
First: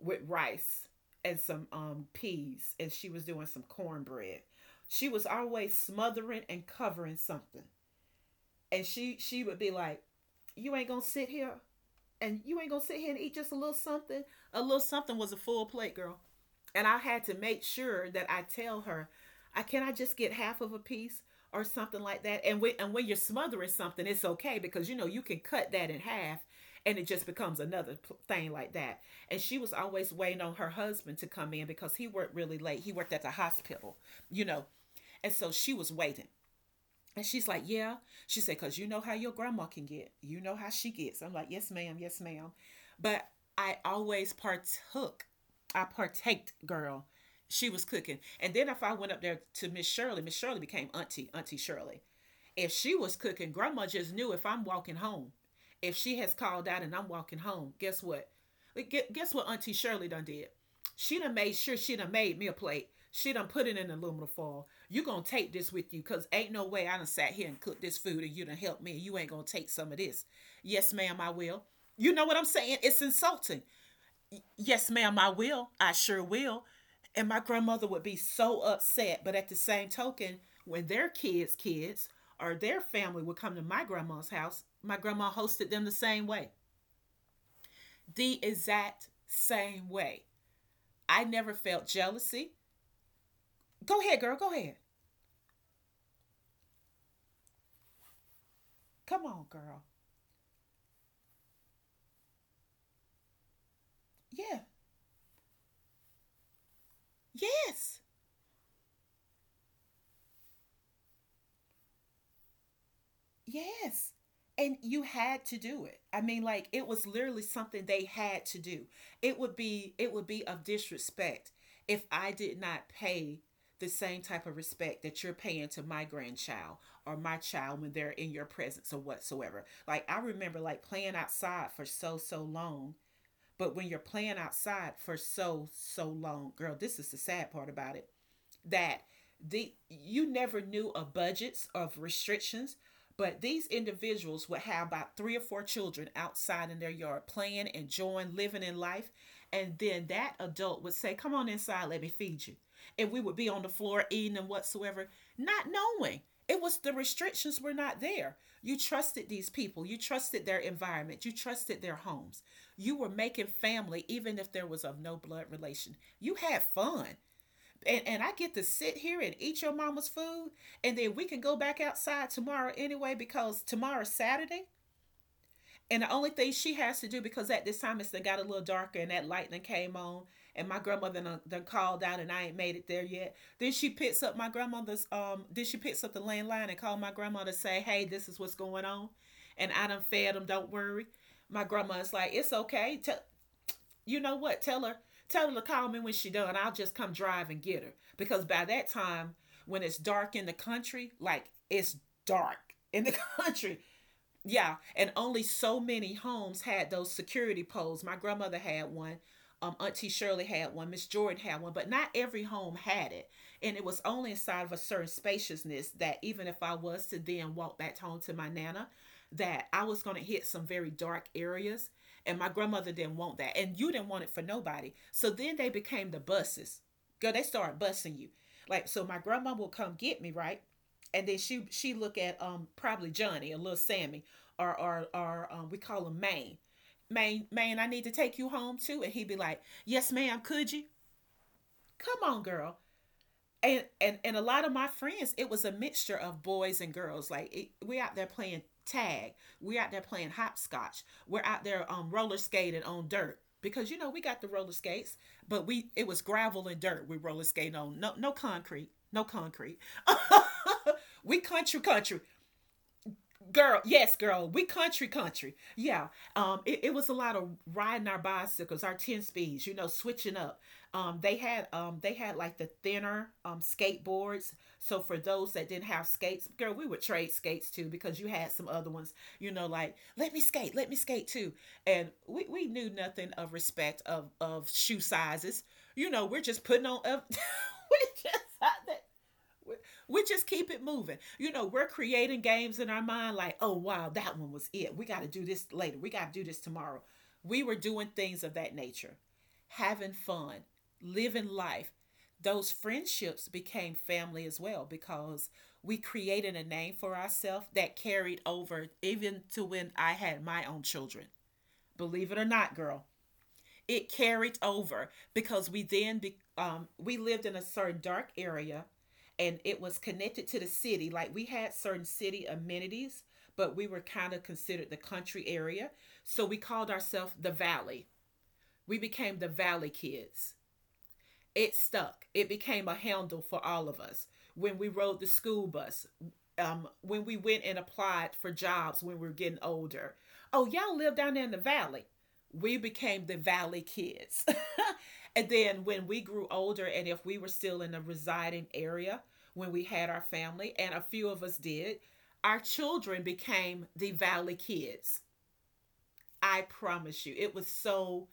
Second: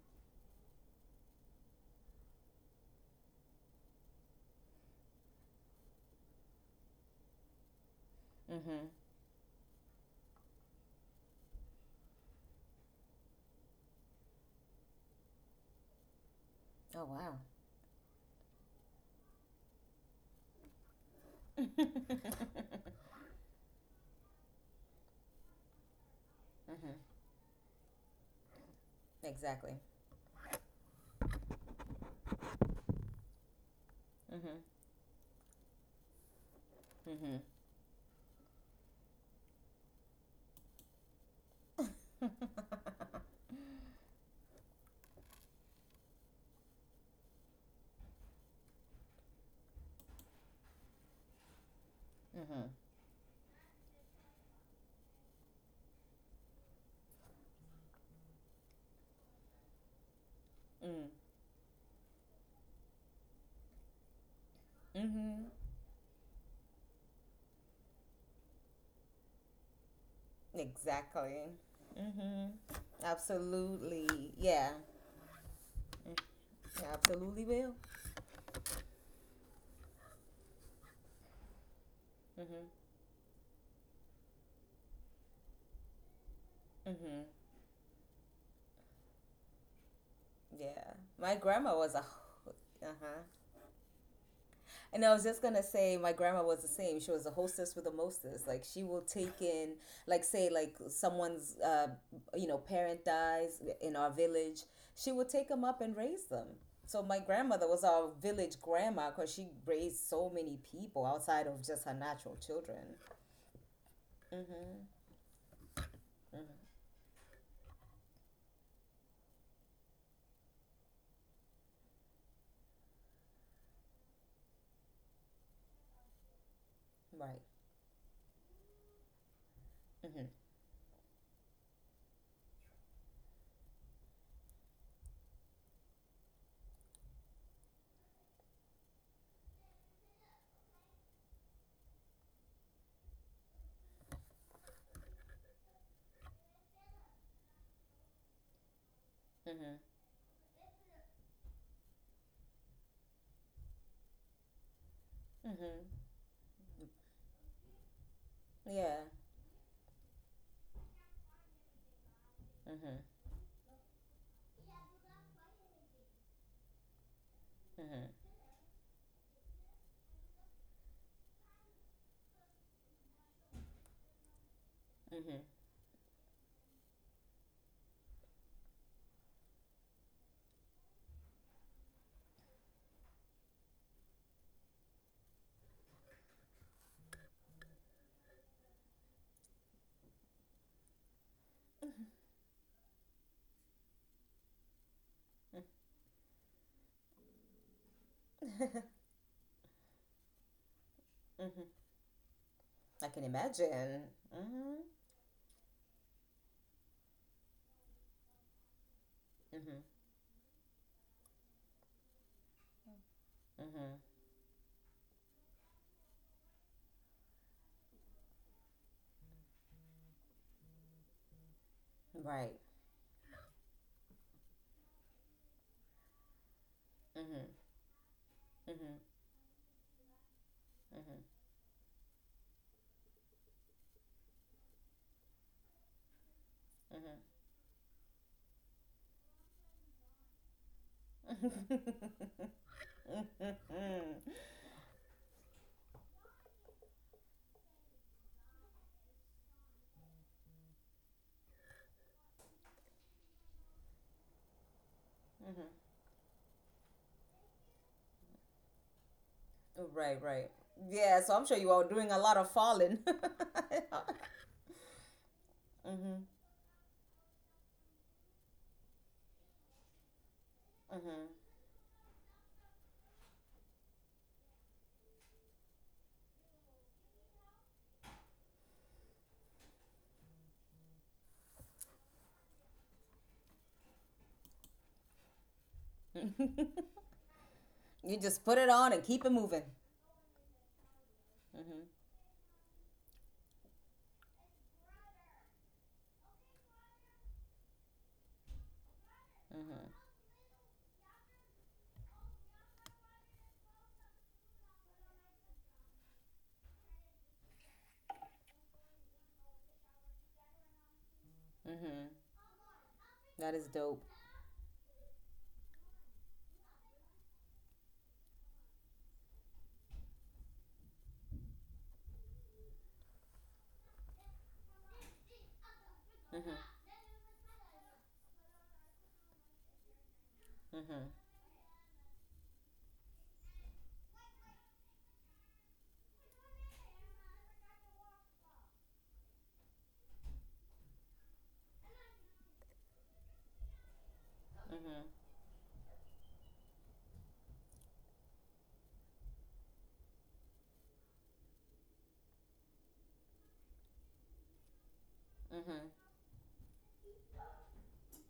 Speaker 1: with rice and some peas, and she was doing some cornbread. She was always smothering and covering something.
Speaker 2: Mm-hmm.
Speaker 1: And
Speaker 2: Mm-hmm.
Speaker 1: she would be like, You ain't gonna sit here you ain't gonna sit here and eat just a little something. A little something was a full plate, girl. And I
Speaker 2: Oh
Speaker 1: had to
Speaker 2: wow.
Speaker 1: make sure that I tell her, I just get half of a piece or
Speaker 2: Mm-hmm.
Speaker 1: something like that. And when you're smothering something, it's okay because you know you can cut that in half and it just becomes another thing like that. And she was
Speaker 2: Exactly.
Speaker 1: always waiting on her husband to come in because he worked really late. He worked at the hospital, you
Speaker 2: Mm-hmm.
Speaker 1: know. And so she was waiting. And
Speaker 2: Mm-hmm.
Speaker 1: she's like, Yeah. She said, Because you know how your grandma can get. You know how she gets. I'm like, Yes, ma'am. Yes, ma'am. But I always partook. I partaked, girl. She was cooking. And then if I went up there to Miss Shirley, Miss Shirley became Auntie, Auntie Shirley. If she was cooking, grandma just knew, if I'm walking home, if she has called out and I'm walking home, guess what? Like, guess what Auntie Shirley done did?
Speaker 2: Mm-hmm.
Speaker 1: She done made sure she done made me a plate. She done put it in aluminum foil. You gonna
Speaker 2: Mm-hmm.
Speaker 1: take this with you, cause ain't no way I done sat here and cooked this food and you done helped me. You ain't gonna take some of this. Yes, ma'am, I
Speaker 2: Exactly.
Speaker 1: will. You know what I'm
Speaker 2: Hmm.
Speaker 1: saying? It's insulting.
Speaker 2: Absolutely. Yeah.
Speaker 1: Yes, ma'am, I will. I sure will.
Speaker 2: Yeah,
Speaker 1: And my
Speaker 2: absolutely will.
Speaker 1: grandmother would be so upset. But at the same token, when their kids' kids or their
Speaker 2: Hmm.
Speaker 1: family would come to my grandma's house, my grandma hosted them the same way.
Speaker 2: Hmm.
Speaker 1: The exact same way.
Speaker 2: Yeah.
Speaker 1: I
Speaker 2: My
Speaker 1: never
Speaker 2: grandma
Speaker 1: felt
Speaker 2: was a.
Speaker 1: jealousy.
Speaker 2: Uh huh.
Speaker 1: Go ahead, girl. Go ahead.
Speaker 2: And I was just gonna say, my grandma was the same. She was a hostess with a mostess. Like, she will
Speaker 1: Come
Speaker 2: take
Speaker 1: on,
Speaker 2: in,
Speaker 1: girl.
Speaker 2: like, say, like, someone's, you know, parent dies in our
Speaker 1: Yeah.
Speaker 2: village. She would take them up and raise them. So my grandmother was
Speaker 1: Yes.
Speaker 2: our village grandma because she raised so many people outside of just her natural children.
Speaker 1: Yes. And you had to do it. I mean, like it was literally something they had to do. It would be of disrespect if I did not pay the same type of respect that you're paying to my grandchild or my
Speaker 2: Right.
Speaker 1: child when they're in your presence or whatsoever. Like I
Speaker 2: Mm-hmm.
Speaker 1: remember like playing outside for so long, but when you're playing outside for so long, girl, this is the sad part about it that the you never knew of budgets of restrictions, but these individuals would have about three or four children outside in their yard playing, enjoying, living in life.
Speaker 2: Mm-hmm.
Speaker 1: And then that adult would say, come on inside, let me feed you, and we would be on the floor eating and whatsoever, not
Speaker 2: Mm-hmm.
Speaker 1: knowing it was— the restrictions were not there. You
Speaker 2: Yeah.
Speaker 1: trusted these people, you trusted their environment, you trusted their homes. You
Speaker 2: Mm-hmm.
Speaker 1: were making family even if there was of no blood relation. You had fun, and I
Speaker 2: Mm-hmm.
Speaker 1: get to sit here and eat your mama's food, and then we can go back outside tomorrow anyway because tomorrow's Saturday.
Speaker 2: Mm-hmm.
Speaker 1: And the only thing she has to do, because at this time it's done got a little darker and that lightning came on, and my grandmother done, done called out and I ain't made it there yet. Then she picks up my grandmother's Then she picks up the landline and called my grandma to say, "Hey, this is what's going on, and I done fed them. Don't worry." My grandma's like, "It's okay. Tell— you know what? Tell her to call me when she done. I'll just come drive and get her. Because by that time, when it's dark in the country, like
Speaker 2: Mm-hmm.
Speaker 1: it's dark in
Speaker 2: I
Speaker 1: the
Speaker 2: can
Speaker 1: country."
Speaker 2: imagine.
Speaker 1: Yeah,
Speaker 2: Mm-hmm.
Speaker 1: and only so many homes had those security poles. My grandmother had one.
Speaker 2: Mm-hmm.
Speaker 1: Auntie Shirley had one. Miss Jordan had one, but not every home had it. And it
Speaker 2: Mm-hmm.
Speaker 1: was only inside of a certain spaciousness that even if I was to then walk back home to my nana, that I was going to hit some very dark areas. And my
Speaker 2: Right.
Speaker 1: grandmother didn't want that. And you didn't want it for nobody. So then they became the buses. Girl, they
Speaker 2: Mm-hmm.
Speaker 1: started busing you. Like,
Speaker 2: Mm-hmm.
Speaker 1: so my grandma will come get me, right? And then she look at probably Johnny and little Sammy, or we call him Maine.
Speaker 2: Mm-hmm.
Speaker 1: Maine, Maine, I need to take you home too. And he'd be like, "Yes, ma'am, could you?
Speaker 2: Mm-hmm.
Speaker 1: Come on, girl." And a lot of my friends, it was a mixture of boys and girls. Like, it— we out there playing tag, we're out there playing hopscotch, we're out there roller skating on dirt because you know we got the roller skates, but we— it was gravel and dirt we roller skating on. No, no concrete, no concrete.
Speaker 2: Right, right. Yeah, so
Speaker 1: We
Speaker 2: I'm sure you
Speaker 1: country
Speaker 2: all doing a
Speaker 1: country
Speaker 2: lot of falling.
Speaker 1: girl. Yes, girl, we country country. Yeah, it was a lot of riding our bicycles, our 10 speeds, you know, switching up. They had like the thinner skateboards, so for those that didn't have skates, girl, we would trade skates too because you had some other ones, you know, like, let me skate, let me skate too. And we knew nothing of respect of shoe sizes. You know, we're just putting on up. We
Speaker 2: You
Speaker 1: just
Speaker 2: just put it
Speaker 1: out
Speaker 2: on
Speaker 1: there,
Speaker 2: and keep it moving.
Speaker 1: we just keep it moving. You know, we're creating games in our mind like, oh, wow, that one was it. We got to do this later. We got to do this tomorrow. We were doing things of that nature, having fun, living life. Those friendships became family as well because we created a name for ourselves that carried over even to when I had my own children. Believe it or not, girl,
Speaker 2: That is dope.
Speaker 1: it carried over because we then be, we lived in a certain dark area and it was connected to the city, like we had certain city amenities, but we were kind of considered the country area, so we called ourselves the valley. We became the valley kids. It stuck. It became a handle for all of us. When we rode the school bus, when we went and applied for jobs when we were getting older. Oh, y'all live down there in the valley. We became the valley kids. And then when we grew older, and if we were still in a residing area when we had our family, and a few of us did, our children became the valley kids.
Speaker 2: Mm-hmm.
Speaker 1: I promise you, it was so—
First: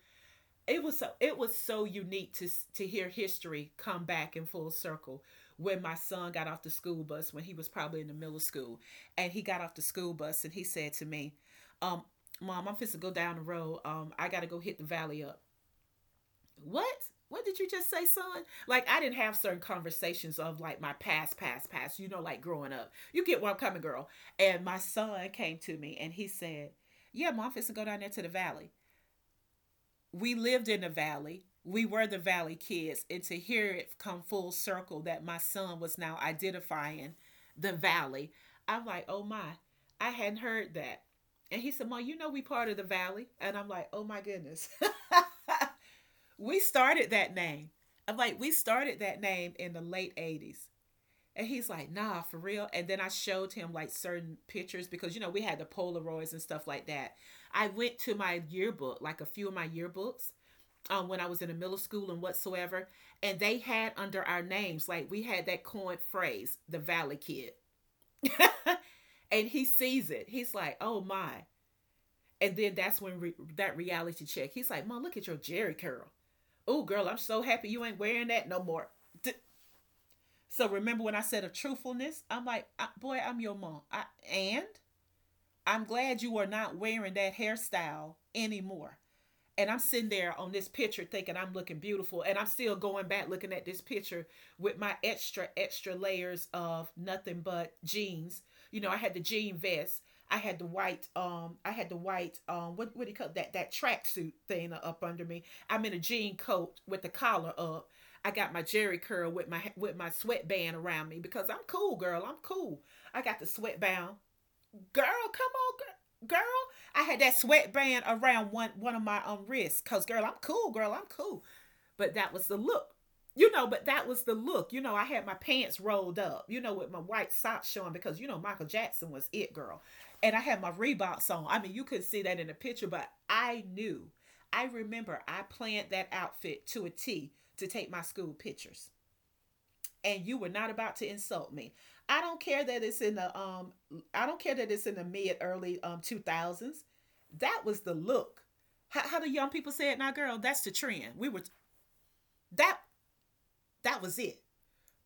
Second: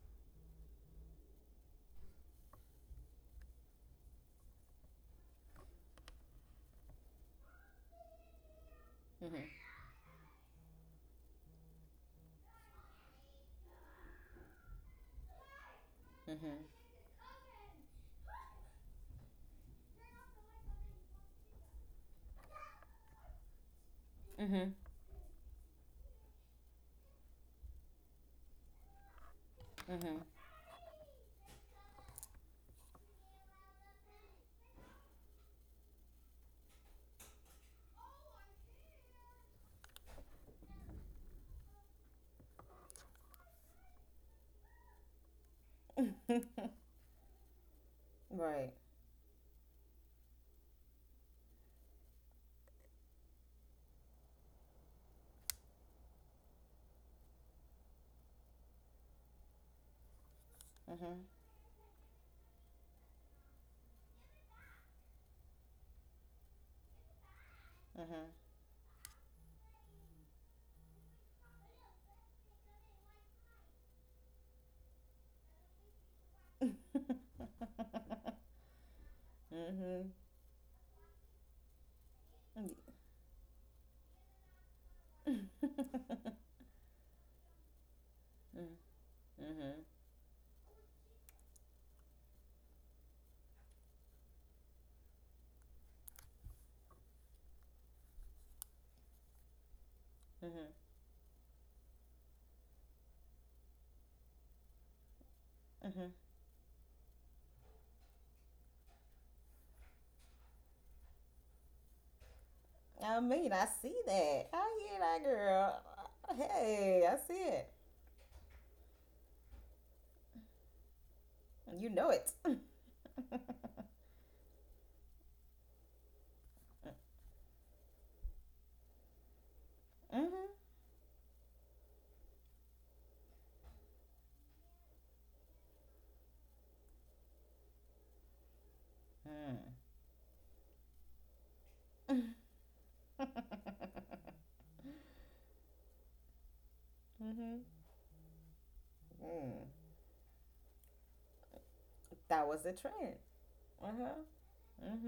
Speaker 1: it was so— it was so unique to hear history come back in full circle when my son got off the school bus when he was probably in the middle of school, and he got off the school bus and he said to me, um "Mom, I'm fixing go down the road, I gotta go hit the valley up." What? What did you just say, son? Like, I didn't have certain conversations of like my past past, you know, like growing up. You get where I'm coming, girl. And
Speaker 2: Mm-hmm.
Speaker 1: my son came to me and he said, "Yeah, Mom, I'm fixing go down there to the valley." We lived in the valley. We were the valley kids. And to hear it come full circle that my son was now identifying the valley, I'm like, oh my, I hadn't heard that. And he said, "Mom, you know we part of the valley." And I'm like, oh my goodness. We started that name. I'm like, we
Speaker 2: Right.
Speaker 1: started that name in the late 80s. And he's like, "Nah, for real." And then I showed him like certain pictures because, you know, we had the Polaroids and stuff like that. I went to my yearbook, like a few of my yearbooks, when I was in the middle school and whatsoever. And they had under our names, like we had that coined phrase, the Valley Kid. And he sees it. He's like, oh my. And then that's when that reality check. He's like, "Mom, look at your Jerry curl. Oh, girl, I'm so happy you ain't wearing that no more." D-
Speaker 2: Mm-hmm.
Speaker 1: so remember when I said of truthfulness? I'm like,
Speaker 2: Mm-hmm.
Speaker 1: boy, I'm your mom. I— and I'm glad you are not wearing that hairstyle anymore. And
Speaker 2: Mm-hmm.
Speaker 1: I'm sitting there on this picture thinking I'm looking beautiful. And I'm still going back looking at this picture with my extra, extra layers of nothing but jeans. You know, I had the jean vest. I had the
Speaker 2: Mm-hmm.
Speaker 1: white, I had the white, what do you call that, that tracksuit thing up under me. I'm in a jean coat with the collar up. I got my Jerry curl with my sweatband around me because I'm cool, girl. I'm cool.
Speaker 2: I
Speaker 1: I got the
Speaker 2: mean, I see
Speaker 1: sweatband,
Speaker 2: that. I hear
Speaker 1: girl, come
Speaker 2: that,
Speaker 1: on,
Speaker 2: girl.
Speaker 1: girl, girl. I
Speaker 2: Hey, I
Speaker 1: had that
Speaker 2: see it.
Speaker 1: sweatband around one of my wrists, cause girl, I'm cool, girl, I'm cool.
Speaker 2: You know
Speaker 1: But
Speaker 2: it.
Speaker 1: that was
Speaker 2: Mm-hmm.
Speaker 1: the look, you know. But that was the look, you know. I had my pants rolled up, you know, with my white socks showing because, you know, Michael Jackson was it, girl. And I had my Reeboks on. I mean, you couldn't see that in the picture, but I knew. I remember I planned that outfit to a T to take my school pictures,
Speaker 2: Mm.
Speaker 1: and you were not about to insult me. I don't care that it's in the I don't care that it's in the mid early 2000s. That
Speaker 2: Mm-hmm.
Speaker 1: was the look. How the young
Speaker 2: Mm.
Speaker 1: people say it now, girl, that's the trend. We were
Speaker 2: That was the
Speaker 1: that—
Speaker 2: trend.
Speaker 1: that was it.
Speaker 2: Uh-huh.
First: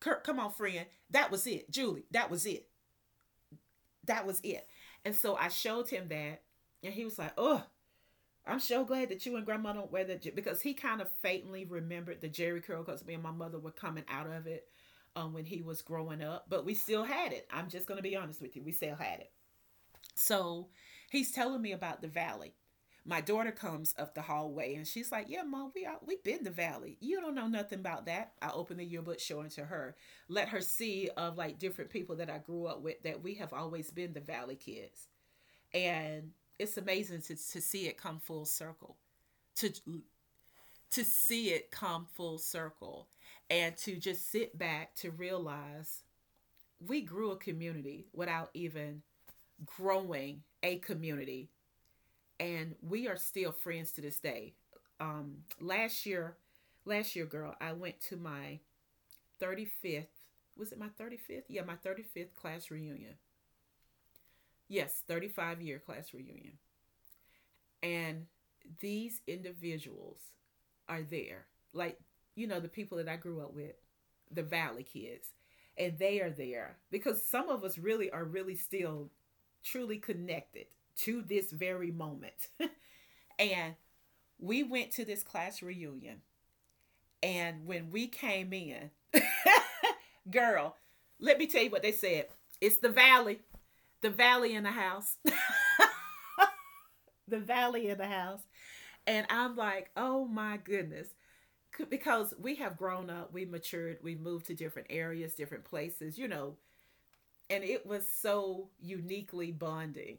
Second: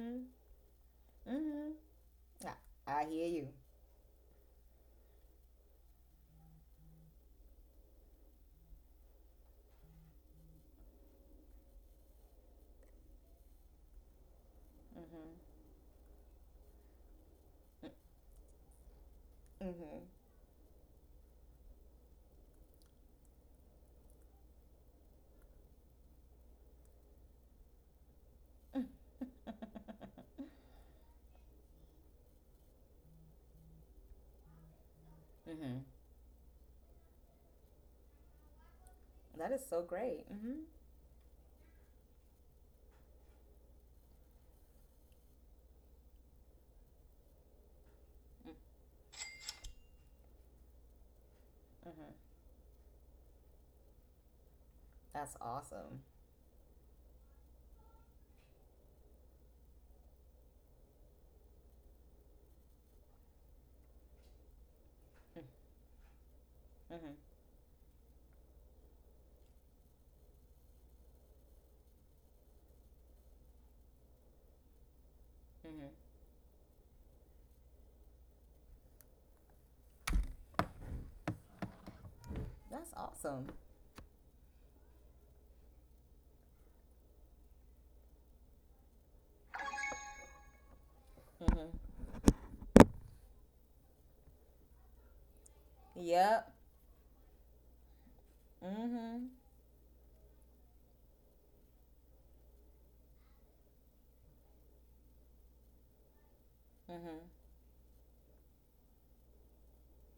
Speaker 1: Kirk, come on, friend. That was it. Julie, that was
Speaker 2: Mm-hmm.
Speaker 1: it.
Speaker 2: I, I hear you.
Speaker 1: That was it. And so I showed him that, and he was like, "Oh, I'm so glad that you and Grandma don't wear that," because he kind of faintly remembered the Jerry curl because me and my mother were coming out of it, when he was growing up, but we still had it. I'm just going to be honest with you. We still had it.
Speaker 2: Mm-hmm.
Speaker 1: So he's telling me about the valley. My daughter comes up the hallway and she's like, "Yeah, Mom, we are. We have been the valley. You don't know nothing about that." I open the yearbook, showing to her, let her see of like different people that I grew up with that we have always been the valley kids,
Speaker 2: Mm-hmm.
Speaker 1: and it's amazing to see it come full circle,
Speaker 2: That is
Speaker 1: to
Speaker 2: so great. Mm-hmm.
Speaker 1: to see it come full circle, and to just sit back to realize we grew a community without even growing a community,
Speaker 2: Mm-hmm.
Speaker 1: and we are still friends to this day.
Speaker 2: That's awesome.
Speaker 1: Last year, last year, girl, I went to my 35th— was it my 35th? Yeah, my 35th class reunion. Yes, 35-year class reunion.
Speaker 2: Mm-hmm.
Speaker 1: And these individuals are there. Like, you know, the people that I grew up with, the Valley kids,
Speaker 2: Mm-hmm.
Speaker 1: and they are there because some of us really are really still truly connected to this very moment.
Speaker 2: That's awesome.
Speaker 1: And we went to this class reunion. And when we came in, girl, let me tell you
Speaker 2: Mm-hmm.
Speaker 1: what they said. It's the valley in the house,
Speaker 2: Yep.
Speaker 1: the valley in the house. And
Speaker 2: Mm-hmm.
Speaker 1: I'm like, oh my goodness. Because we have grown up, we matured, we moved to different areas, different places, you know,
Speaker 2: Mm-hmm.
Speaker 1: and it was so uniquely bonding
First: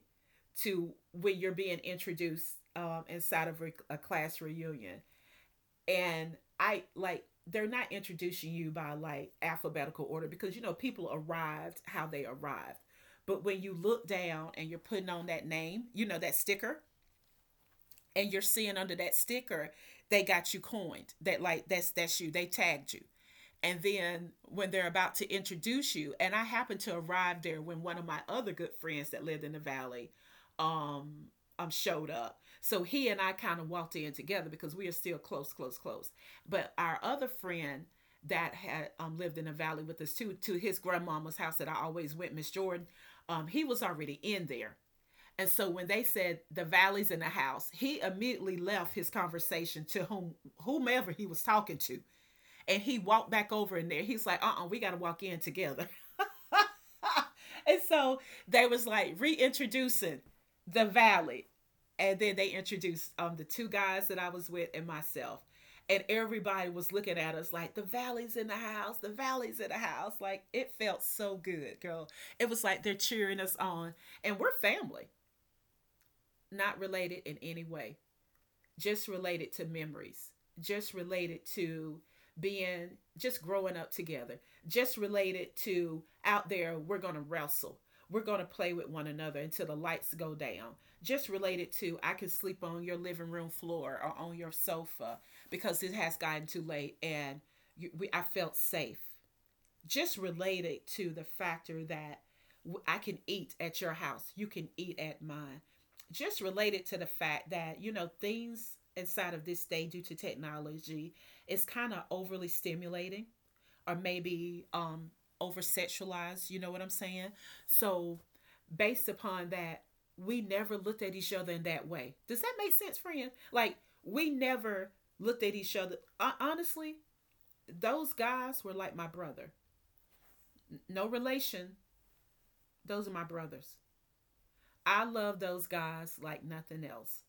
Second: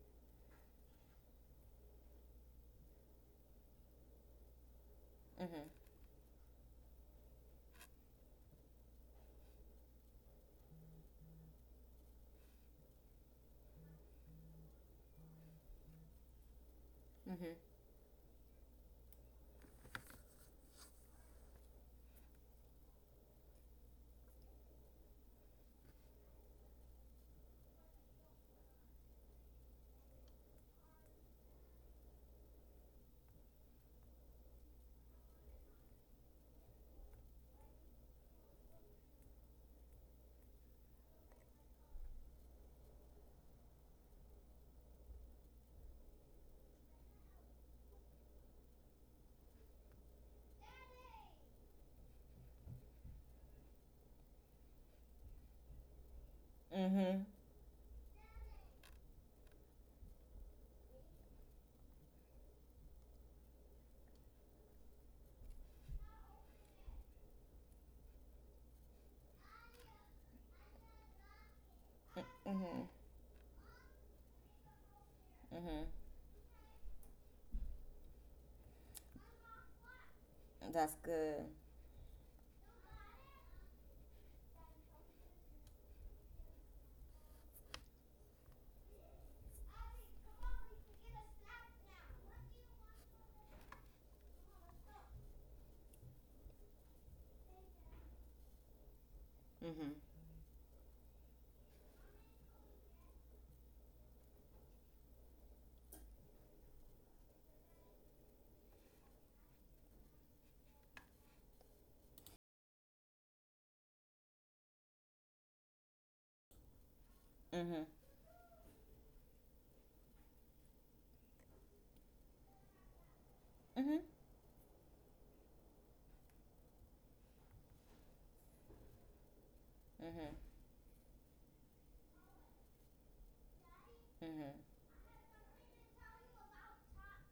Speaker 1: to when you're being introduced inside of a class reunion.
Speaker 2: Mm-hmm.
Speaker 1: And I like, they're not introducing you by like alphabetical order because, you know, people arrived how they arrived. But when you look down and you're putting on that name, you know, that sticker,
Speaker 2: Mm-hmm.
Speaker 1: and you're seeing under that sticker, they got you coined. That like that's you. They tagged you. And then when they're about to introduce you, and I happened to arrive there when one of my other good friends that lived in the valley um, showed up, so he and I kind of walked in together because we are still close close. But our other friend that had lived in the valley with us too, to his grandmama's house that I always went, Miss Jordan, he was already in there. And so when they said the valley's in the house, he immediately left his conversation to whomever he was talking to, and he walked back over in there. He's like, uh, we got to walk in together.
Speaker 2: Mm-hmm.
Speaker 1: and so they was like reintroducing the valley. And then they introduced the two guys that I was with and myself. And everybody was looking at us like, the valley's in the house, the valley's in the house. Like, it felt so good, girl. It was
Speaker 2: Mm-hmm.
Speaker 1: like they're cheering us on. And we're family,
Speaker 2: Mm-hmm.
Speaker 1: not related in any way, just related to memories,
Speaker 2: That's
Speaker 1: just
Speaker 2: good.
Speaker 1: related to being, just growing up together, just related to out there, we're going to wrestle. We're going to play with one another until the lights go down. Just related to, I could sleep on your living room floor or on your sofa because it has gotten too late, and you, we, I felt safe,
Speaker 2: Mm-hmm.
Speaker 1: just related to the factor that I can eat at your house, you can eat at mine. Just related to the fact that, you know, things inside of this day due to technology is kind of overly stimulating, or maybe over sexualized, you know what I'm saying?
Speaker 2: Mm-hmm.
Speaker 1: So based upon that, we never looked at each other in that way. Does that make sense, friend? Like,
Speaker 2: Mm-hmm.
Speaker 1: we never looked at each other. Honestly, those guys were like my brother.
Speaker 2: Mm-hmm.
Speaker 1: No relation. Those are my brothers.
Speaker 2: Mm-hmm.
Speaker 1: I love those guys like nothing else.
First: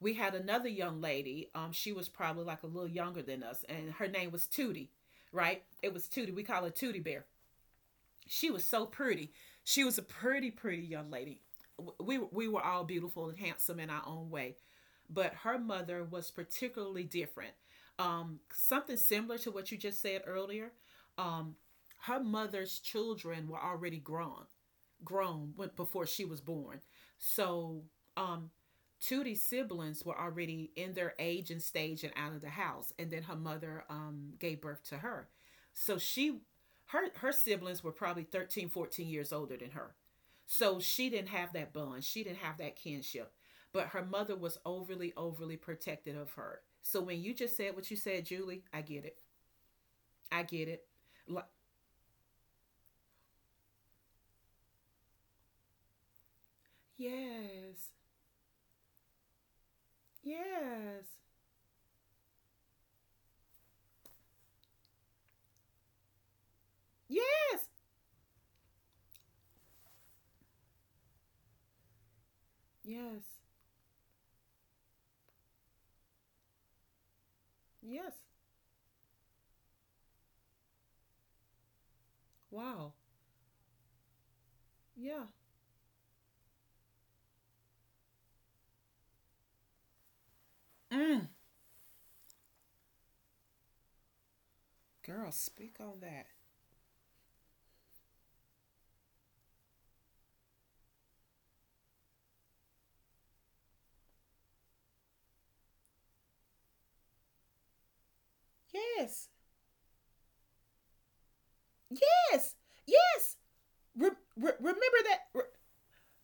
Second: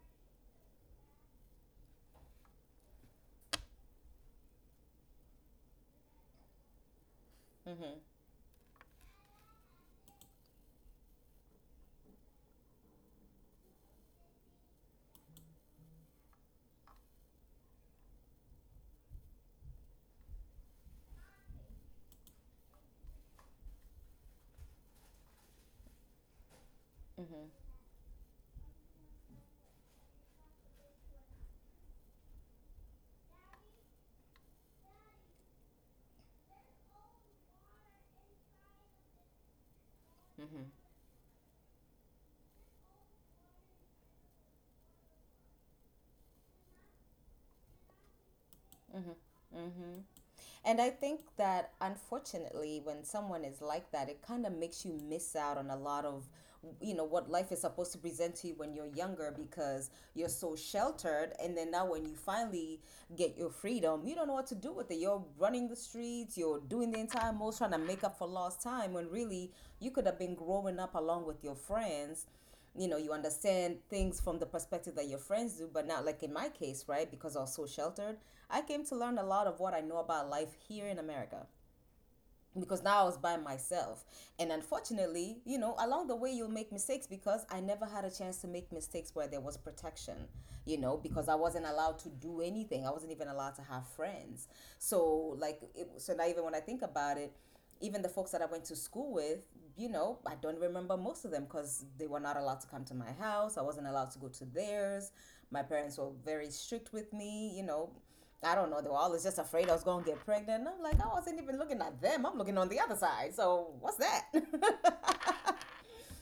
Speaker 1: We had another young lady. She was probably like a little younger than us, and her name was Tootie, right? It was Tootie. We call her Tootie Bear.
Speaker 2: Mm-hmm.
Speaker 1: She was so pretty. She was a pretty, pretty young lady. We were all beautiful and handsome in our own way, but her mother was particularly different. Something similar to what you just said earlier. Um, Her mother's children were already grown. Grown when, before she was born.
Speaker 2: Mm-hmm.
Speaker 1: So um, Tootie's siblings were already in their age and stage and out of the house, and then her mother gave birth to her. So she, her siblings were probably 13, 14 years older than her.
Speaker 2: hmm
Speaker 1: So she didn't have that bond. She didn't have that kinship. But her mother was overly, overly protective of her. So when you just said what you said, Julie, I get it. I get
Speaker 2: And
Speaker 1: it.
Speaker 2: I think
Speaker 1: Like,
Speaker 2: that unfortunately, when someone is like that, it kind of makes you miss out on a lot of, you know, what life is
Speaker 1: yes,
Speaker 2: supposed to present to you when you're younger because you're so
Speaker 1: yes,
Speaker 2: sheltered. And then now, when you finally get your freedom, you don't know what to do with it. You're running the streets, you're doing the entire most
Speaker 1: yes.
Speaker 2: trying to make up for lost time when really you could have been growing up along with your friends. You know, you
Speaker 1: Yes.
Speaker 2: understand things from the perspective that your friends do, but not like in my case, right? Because I was so
Speaker 1: Yes.
Speaker 2: sheltered, I came to learn a lot of what I know about life here in America, because
Speaker 1: Wow.
Speaker 2: now I was by myself. And
Speaker 1: Yeah.
Speaker 2: unfortunately, you know, along the way you'll make mistakes because I never had a chance to make mistakes where there was protection, you know,
Speaker 1: Mm.
Speaker 2: because I wasn't allowed to do anything. I wasn't even allowed to have friends.
Speaker 1: Girl,
Speaker 2: So like
Speaker 1: speak
Speaker 2: it,
Speaker 1: on
Speaker 2: so
Speaker 1: that.
Speaker 2: now even when I think about it, even the folks that I went to school with, you know, I don't remember most of them because they were not allowed to come to my house. I wasn't allowed to go to theirs. My parents were very strict with me, you know. I don't know. They were always
Speaker 1: Yes.
Speaker 2: just afraid I was going to get pregnant. And I'm like, I wasn't even looking at them. I'm
Speaker 1: Yes.
Speaker 2: looking on the other side.
Speaker 1: Yes.
Speaker 2: So what's
Speaker 1: Re-
Speaker 2: that? It
Speaker 1: remember that.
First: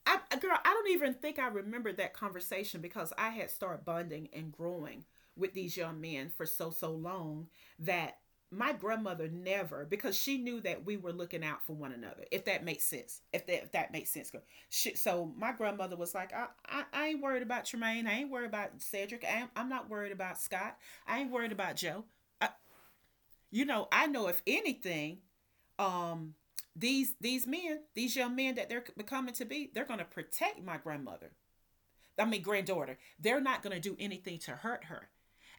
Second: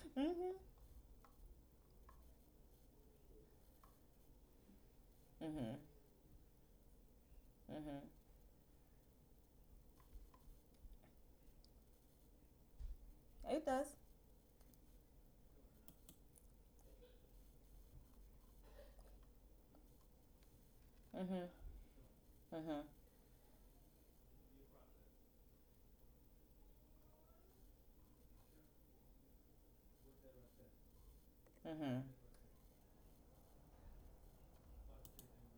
Speaker 1: I, girl, I don't even think I remember that conversation because I had started bonding and growing with these young men for so so long, that my grandmother never, because she knew that we were looking out for one another, if that makes sense, if
Speaker 2: does.
Speaker 1: that makes sense, girl. She, so my grandmother was like, I ain't worried about Tremaine, I ain't worried about Cedric, I'm not worried about Scott, I ain't
Speaker 2: Mhm.
Speaker 1: worried about Joe. I,
Speaker 2: Mhm.
Speaker 1: you know, I know if anything, um these men, these young men that they're becoming to be, they're going to protect my grandmother. I mean granddaughter. They're not going to do anything to hurt her.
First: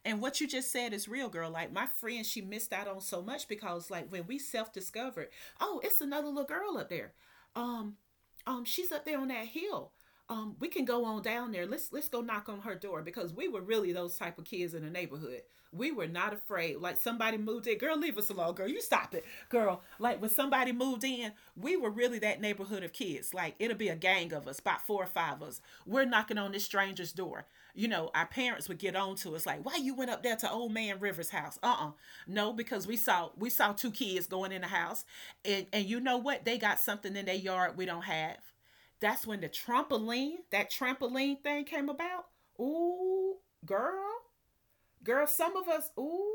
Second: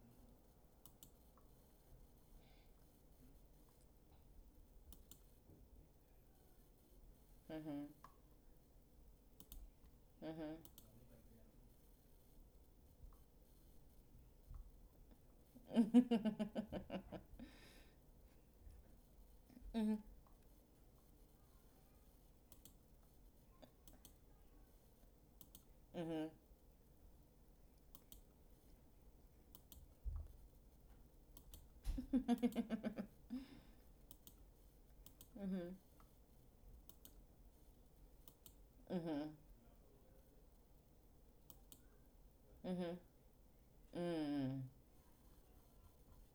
Speaker 1: And what you just said is real, girl. Like, my friend, she missed out on so much, because like when we self-discovered, oh, it's another little girl up there.
Speaker 2: Mhm.
Speaker 1: Um she's up there on that hill. We can go on down there. Let's go knock on her door, because we were really those type of kids in the neighborhood. We were not afraid. Like, somebody moved in, girl, leave us alone, girl. You stop it, girl. Like when somebody moved in, we were really that neighborhood of kids. Like, it'll be a gang of us, about four or five of us.
Speaker 2: Mhm.
Speaker 1: We're
Speaker 2: Mhm.
Speaker 1: knocking on this stranger's door. You know, our parents would get on to us like, why you went up there to old man Rivers' house? Uh-uh. No, because we saw two kids going in the house, and you know what? They got something in their yard we don't have.
Speaker 2: Mhm.
Speaker 1: That's
Speaker 2: Mhm.
Speaker 1: when the trampoline, that trampoline thing came about.
Speaker 2: Mhm.
Speaker 1: Ooh, girl,
Speaker 2: Mm.
Speaker 1: girl, some of us, ooh,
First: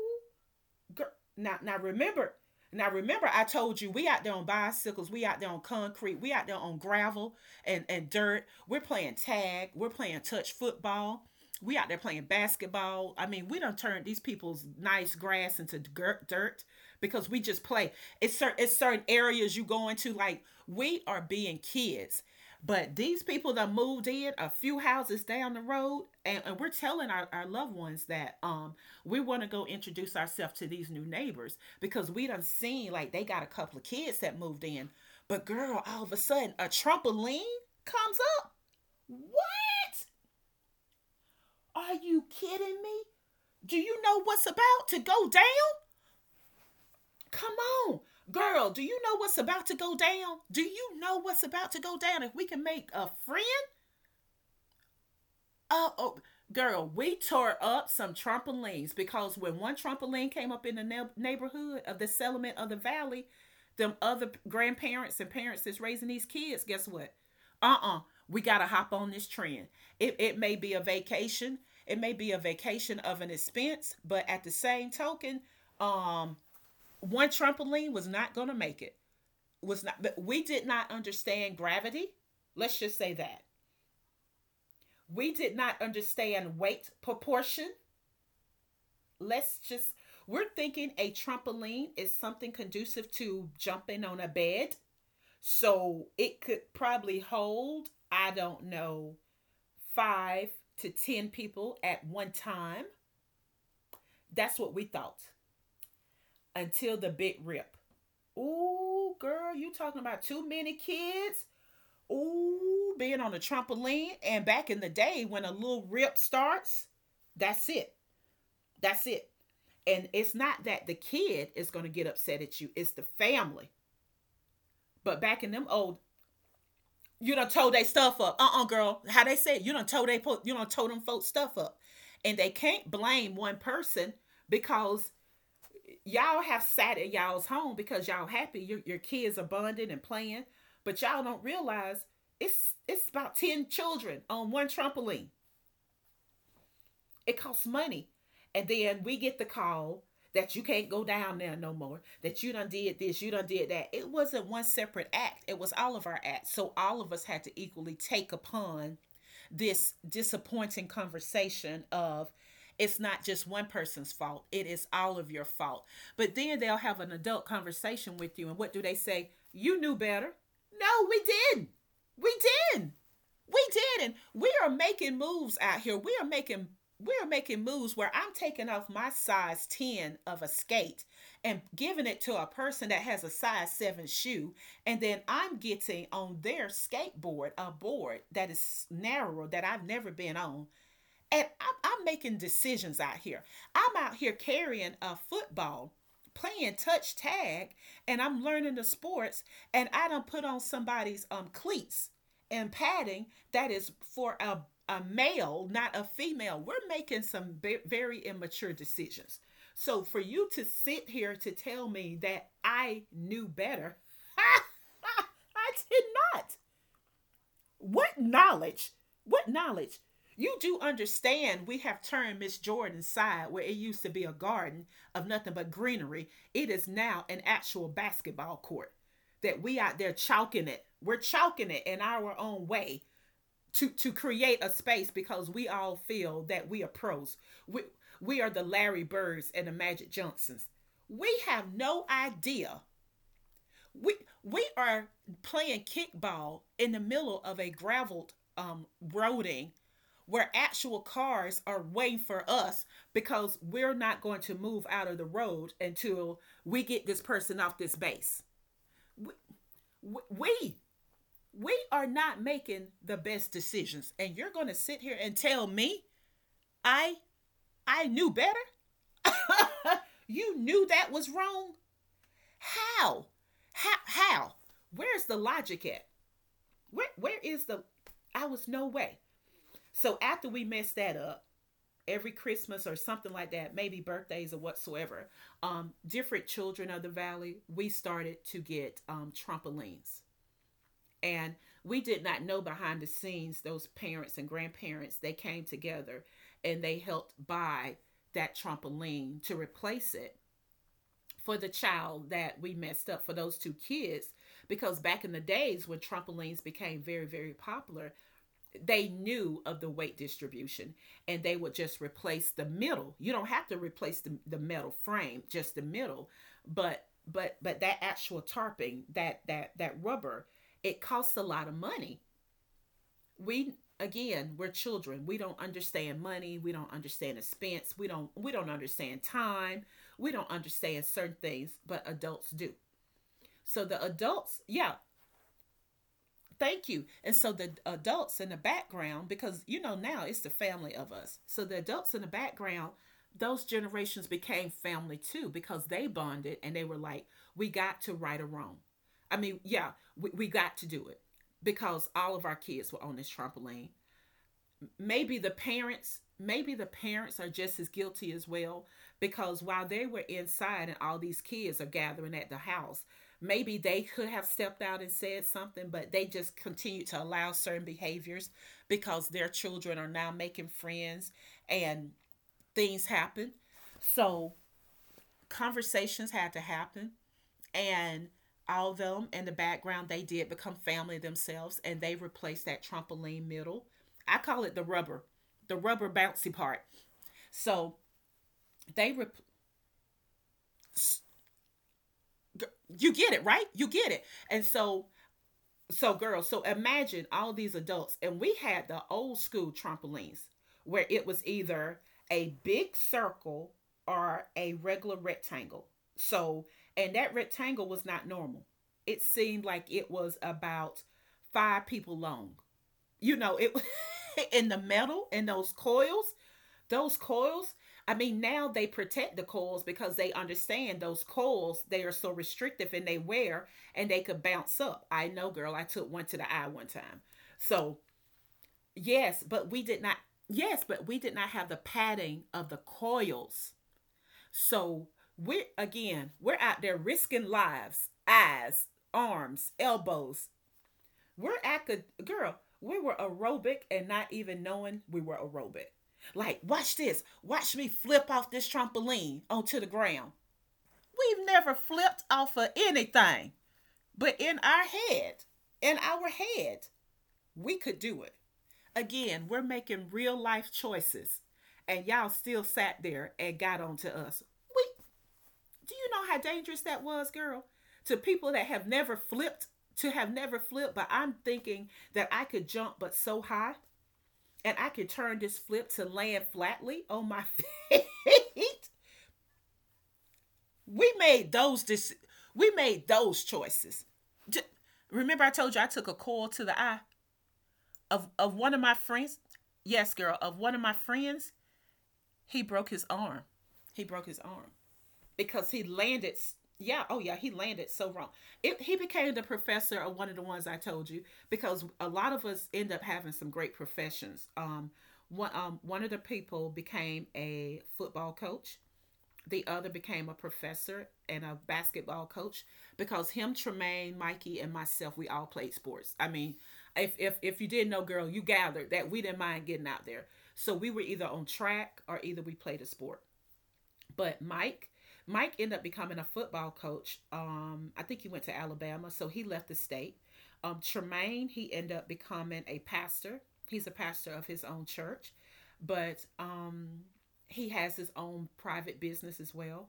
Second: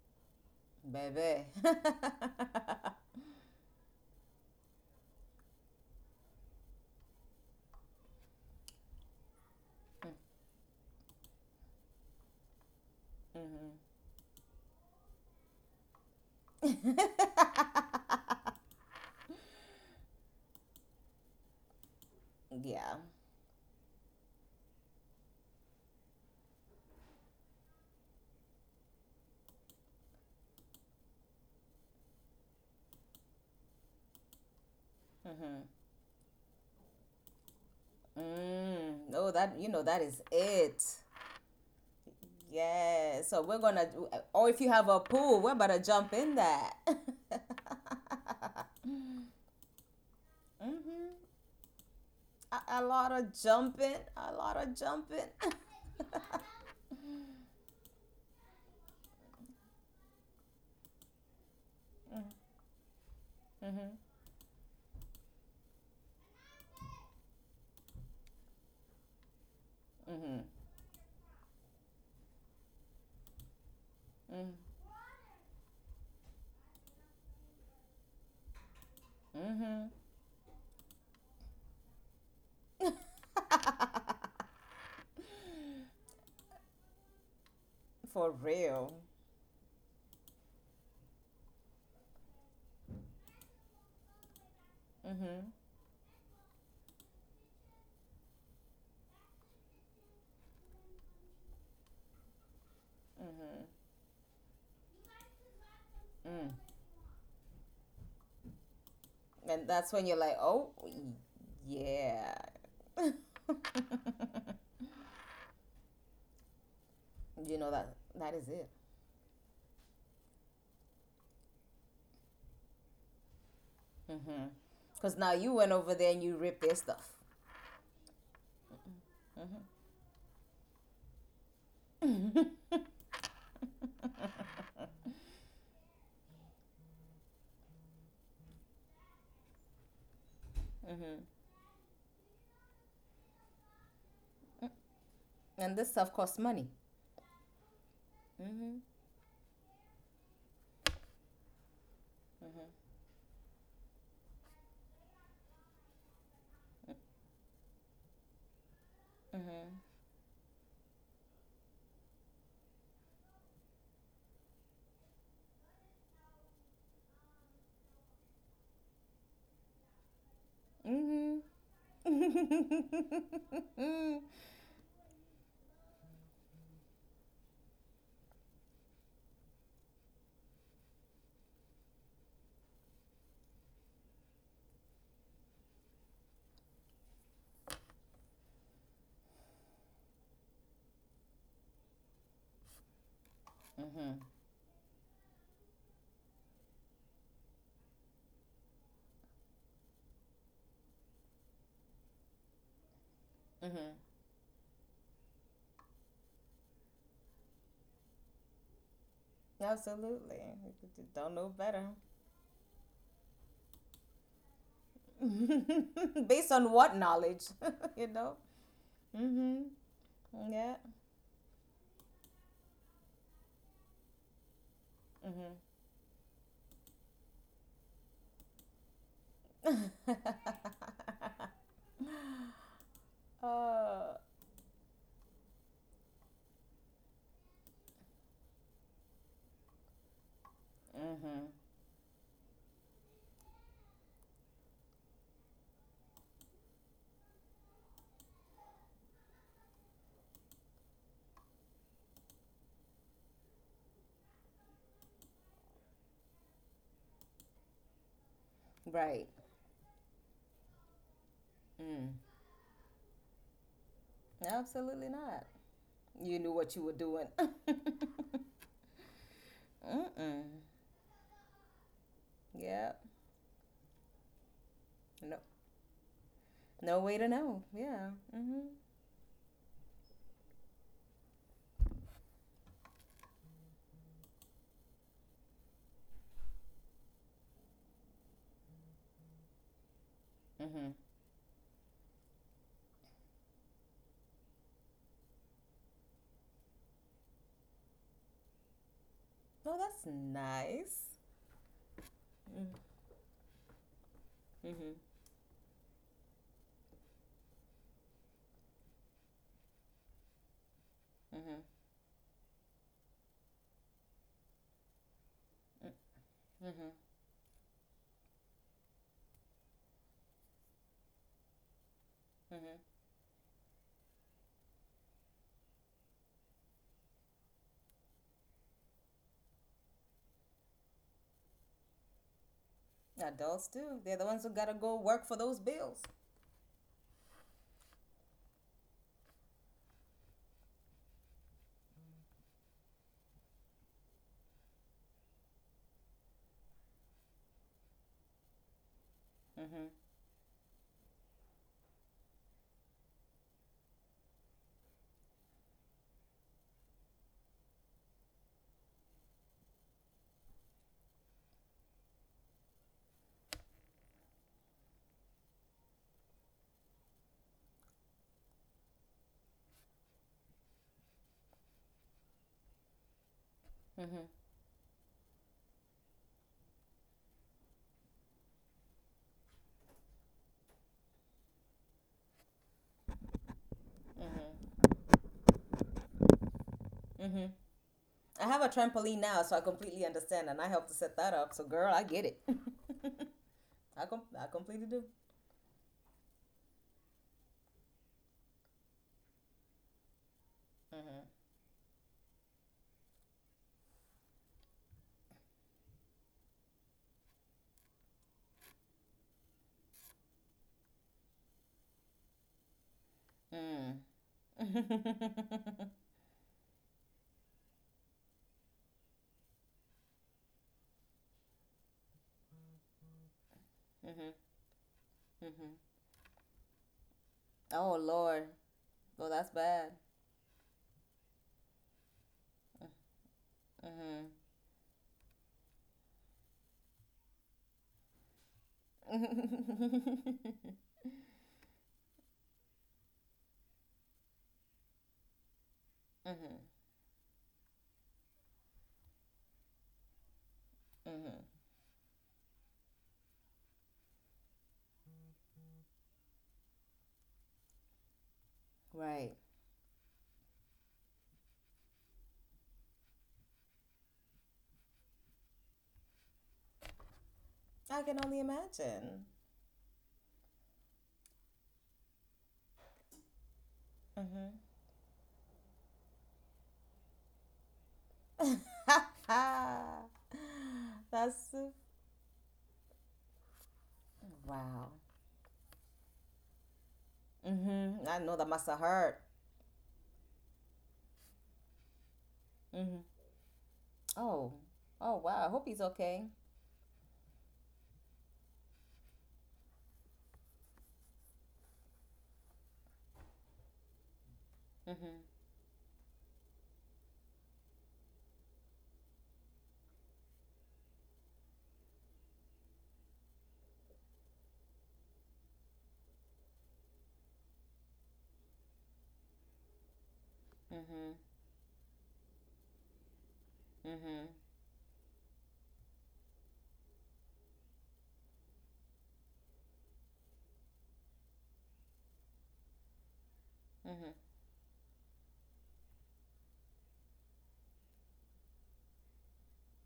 Speaker 2: Baby.
Speaker 1: now now remember, now remember I told you, we out there on bicycles, we out there on concrete, we out there on gravel and dirt. We're playing tag, we're playing touch football. We out there playing basketball. I mean, we don't turn these people's nice grass into dirt because we just play. It's certain areas you go into like we are being kids. But
Speaker 2: Yeah.
Speaker 1: these people that moved in a few houses down the road, and we're telling our loved ones that we want to go introduce ourselves to these new neighbors, because we done seen like they got a couple of kids that moved in. But girl, all of a sudden a trampoline comes up.
Speaker 2: Mm. Oh,
Speaker 1: What?
Speaker 2: that, you know, that is it.
Speaker 1: Are you kidding me?
Speaker 2: Yeah. So we're
Speaker 1: Do
Speaker 2: gonna.
Speaker 1: you know what's
Speaker 2: Or if you
Speaker 1: about
Speaker 2: have
Speaker 1: to
Speaker 2: a
Speaker 1: go down?
Speaker 2: pool, we're about to jump in that.
Speaker 1: Come on. Girl, do you know what's about to go down? Do you
Speaker 2: Mhm.
Speaker 1: know what's about to go down? If we
Speaker 2: A,
Speaker 1: can
Speaker 2: a
Speaker 1: make a
Speaker 2: lot of
Speaker 1: friend.
Speaker 2: jumping. A lot of jumping.
Speaker 1: Oh, oh, girl, we tore up some trampolines, because when one trampoline came up in the neighborhood of the settlement of the valley, them
Speaker 2: Mhm.
Speaker 1: other grandparents and parents that's raising these kids, guess what? Uh-uh. We gotta hop on this trend. It may be a vacation, it may be a vacation of an expense, but at the same token, um, one trampoline was not gonna make it. Was not. But we did not understand gravity. Let's just say that. We did not understand weight proportion.
Speaker 2: For real.
Speaker 1: Let's just, we're thinking a trampoline is something conducive to jumping on a bed.
Speaker 2: Mm-hmm.
Speaker 1: So it could probably hold, I don't know, five to 10 people at one time. That's what we thought,
Speaker 2: Mm.
Speaker 1: until the big rip. Ooh, girl,
Speaker 2: And
Speaker 1: you
Speaker 2: that's
Speaker 1: talking
Speaker 2: when you're
Speaker 1: about
Speaker 2: like,
Speaker 1: too
Speaker 2: oh,
Speaker 1: many kids?
Speaker 2: yeah,
Speaker 1: Ooh, being on a trampoline. And back in the day, when a little rip starts,
Speaker 2: you
Speaker 1: that's
Speaker 2: know
Speaker 1: it.
Speaker 2: that that is it.
Speaker 1: That's it. And it's not that the kid is going to get upset at you, it's the family.
Speaker 2: Mm-hmm. Because
Speaker 1: But
Speaker 2: now
Speaker 1: back in
Speaker 2: you
Speaker 1: them
Speaker 2: went over
Speaker 1: old,
Speaker 2: there and you ripped their stuff,
Speaker 1: you don't tow they stuff up. Uh-uh, girl. How they say it, you don't tow they you don't tow them folks stuff up. And they can't blame one person, because y'all have sat at y'all's home because y'all happy. Your kids are bonding and playing, but y'all
Speaker 2: mm-hmm,
Speaker 1: don't realize it's about 10 children on one trampoline.
Speaker 2: and this stuff costs money.
Speaker 1: It costs money. And
Speaker 2: Mm-hmm.
Speaker 1: then we get the call that you can't go down there no more, that you done did this, you done did that. It wasn't one separate act, it was all of our acts. So all of us had to equally take upon
Speaker 2: Mm-hmm.
Speaker 1: this disappointing conversation of, it's not just one person's fault, it is all of your fault. But then they'll have an adult conversation with you, and what do they say? You knew better. No, we
Speaker 2: Mm-hmm.
Speaker 1: didn't. We didn't. We did, and we are making moves out here. We are making moves where I'm taking off my size 10 of a skate and giving it to a person that has a size 7 shoe, and then I'm getting on their skateboard, a board that is narrower that I've never been on, and I'm making decisions out here. I'm out
Speaker 2: Mm-hmm.
Speaker 1: here carrying a football, playing touch tag, and I'm learning the sports. And I don't put on somebody's cleats and padding that
Speaker 2: Mm-hmm.
Speaker 1: is for a male, not a female. We're making some very immature decisions. So for
Speaker 2: Absolutely.
Speaker 1: you to
Speaker 2: You
Speaker 1: sit
Speaker 2: don't
Speaker 1: here
Speaker 2: know
Speaker 1: to tell
Speaker 2: better.
Speaker 1: me that I knew better, I did
Speaker 2: Based
Speaker 1: not.
Speaker 2: on what knowledge, you
Speaker 1: What
Speaker 2: know?
Speaker 1: knowledge? What
Speaker 2: Mm-hmm.
Speaker 1: knowledge? You
Speaker 2: Yeah.
Speaker 1: do understand we have turned Miss Jordan's side, where it used to be a garden of nothing but greenery. It is now an actual basketball court that we out there chalking it. We're chalking it in our own way to
Speaker 2: Uh.
Speaker 1: create a space because we all feel that we are pros. We we are the Larry Birds and the Magic Johnsons. We
Speaker 2: Mm-hmm.
Speaker 1: have no idea we we are playing kickball in the middle of a graveled roading where actual cars are waiting for us because we're not going to move out of the road until we get this person off this base.
Speaker 2: Right.
Speaker 1: We we, we are
Speaker 2: Mm.
Speaker 1: not making the best decisions and you're going to sit
Speaker 2: Absolutely
Speaker 1: here and
Speaker 2: not.
Speaker 1: tell me
Speaker 2: You knew what you were
Speaker 1: I
Speaker 2: doing.
Speaker 1: I knew better? You
Speaker 2: Mm-mm.
Speaker 1: knew that was wrong?
Speaker 2: Yeah.
Speaker 1: How? How? Where's the
Speaker 2: No.
Speaker 1: logic at?
Speaker 2: No
Speaker 1: Where
Speaker 2: way to
Speaker 1: where
Speaker 2: know.
Speaker 1: is the
Speaker 2: Yeah.
Speaker 1: I was
Speaker 2: Mhm.
Speaker 1: no way. So after we messed that up, every Christmas or something like that, maybe birthdays or whatsoever, different children of the valley, we started to get trampolines.
Speaker 2: Mhm.
Speaker 1: And we did not know behind the scenes, those parents and grandparents, they came together and they helped buy that trampoline to
Speaker 2: Oh, that's
Speaker 1: replace it
Speaker 2: nice.
Speaker 1: for the child that
Speaker 2: Mhm.
Speaker 1: we messed up for those two kids
Speaker 2: Mhm.
Speaker 1: because back in the days when trampolines became very very popular, they knew of the weight distribution, and they
Speaker 2: Mhm.
Speaker 1: would just replace the middle. You don't have to replace the metal frame, just the middle.
Speaker 2: Mhm.
Speaker 1: But but that actual tarping, that that rubber, it costs a lot of money.
Speaker 2: Mhm.
Speaker 1: We, again, we're children, we don't understand money, we don't understand expense, we don't understand time, we don't understand certain things, but adults do.
Speaker 2: Adults
Speaker 1: So
Speaker 2: too.
Speaker 1: the
Speaker 2: They're the ones who
Speaker 1: adults,
Speaker 2: gotta
Speaker 1: yeah.
Speaker 2: go work for those bills.
Speaker 1: Thank you. And so the adults in the background, because you know now it's the family of us. So the adults in the background, those generations became family too because they bonded, and they were like, we got to right or wrong. I mean, yeah, we got to do it because all of our kids were on this trampoline. Maybe the parents, are just as guilty as well because while they were inside and all these kids are gathering at the house, maybe they could have stepped out and said something, but they just continue to allow certain behaviors because their children are now making friends, and things happen.
Speaker 2: Mhm.
Speaker 1: So conversations had to happen. And all of them in the background, they did become family themselves, and they replaced that trampoline middle. I call
Speaker 2: Mhm.
Speaker 1: it the rubber, the rubber bouncy part.
Speaker 2: Mhm.
Speaker 1: So
Speaker 2: I have a
Speaker 1: they
Speaker 2: trampoline
Speaker 1: re-
Speaker 2: now, so I completely understand, and I helped to set that up. So, girl, I get it.
Speaker 1: you get it, right? You
Speaker 2: I
Speaker 1: get it.
Speaker 2: com- I
Speaker 1: And
Speaker 2: completely
Speaker 1: so,
Speaker 2: do.
Speaker 1: so, girls, so imagine all these adults, and we had the old school trampolines where it was either a big circle or a regular rectangle. So, and that rectangle was not normal. It seemed like it was about five people long. You know, it
Speaker 2: Mm.
Speaker 1: in the metal and those coils, those coils, I mean, now they protect the coils because they understand those coils, they are so restrictive in they wear, and they
Speaker 2: Mhm.
Speaker 1: could bounce up. I know, girl,
Speaker 2: Mhm.
Speaker 1: I took one to the eye one time. So
Speaker 2: Oh Lord. Oh,
Speaker 1: yes,
Speaker 2: that's
Speaker 1: but we
Speaker 2: bad.
Speaker 1: did not yes, but we did not have the padding of the coils.
Speaker 2: Mhm.
Speaker 1: So we're, again, we're out there risking lives, eyes, arms, elbows. We're acad Girl, we were aerobic and not even knowing we were aerobic. Like,
Speaker 2: Mhm.
Speaker 1: watch this. Watch me flip off this trampoline onto the ground. We've never flipped off of anything. But in our head, in our head, we could do it.
Speaker 2: Right.
Speaker 1: Again, we're making real life choices. And y'all still sat there and got onto us. We, do you know how dangerous that was, girl?
Speaker 2: I
Speaker 1: To
Speaker 2: can only
Speaker 1: people that have never
Speaker 2: imagine.
Speaker 1: flipped, but I'm thinking that I could jump but so high
Speaker 2: Mm-hmm.
Speaker 1: and I could turn this flip to land flatly on my feet. we made
Speaker 2: That's
Speaker 1: those dis- we made those choices. J-
Speaker 2: wow.
Speaker 1: Remember I told you I took a call to the eye
Speaker 2: Mm-hmm. I
Speaker 1: of
Speaker 2: know that
Speaker 1: of
Speaker 2: must
Speaker 1: one of
Speaker 2: have
Speaker 1: my
Speaker 2: hurt.
Speaker 1: friends? Yes, girl, of one of my friends, he broke
Speaker 2: Mm-hmm.
Speaker 1: his arm. He broke his
Speaker 2: Oh,
Speaker 1: arm.
Speaker 2: oh wow. I hope
Speaker 1: Because
Speaker 2: he's
Speaker 1: he
Speaker 2: okay.
Speaker 1: landed. Yeah, oh yeah, he landed so wrong. He became the professor of one of the ones I told you because a lot of us end up having some great professions.
Speaker 2: Mm-hmm.
Speaker 1: One, one of the people became a football coach. The other became a professor and a basketball coach because him, Tremaine, Mikey, and myself, we all played sports. I mean, if you didn't know, girl, you gathered that we didn't mind getting out there. So we were
Speaker 2: Mm-hmm.
Speaker 1: either on track or either we played a sport.
Speaker 2: Mm-hmm.
Speaker 1: But Mike ended up becoming a football coach. I think he went to Alabama, so he left the state. Tremaine, he ended up becoming a pastor. He's a
Speaker 2: Mm-hmm.
Speaker 1: pastor of his own church, but he has his own private business as well.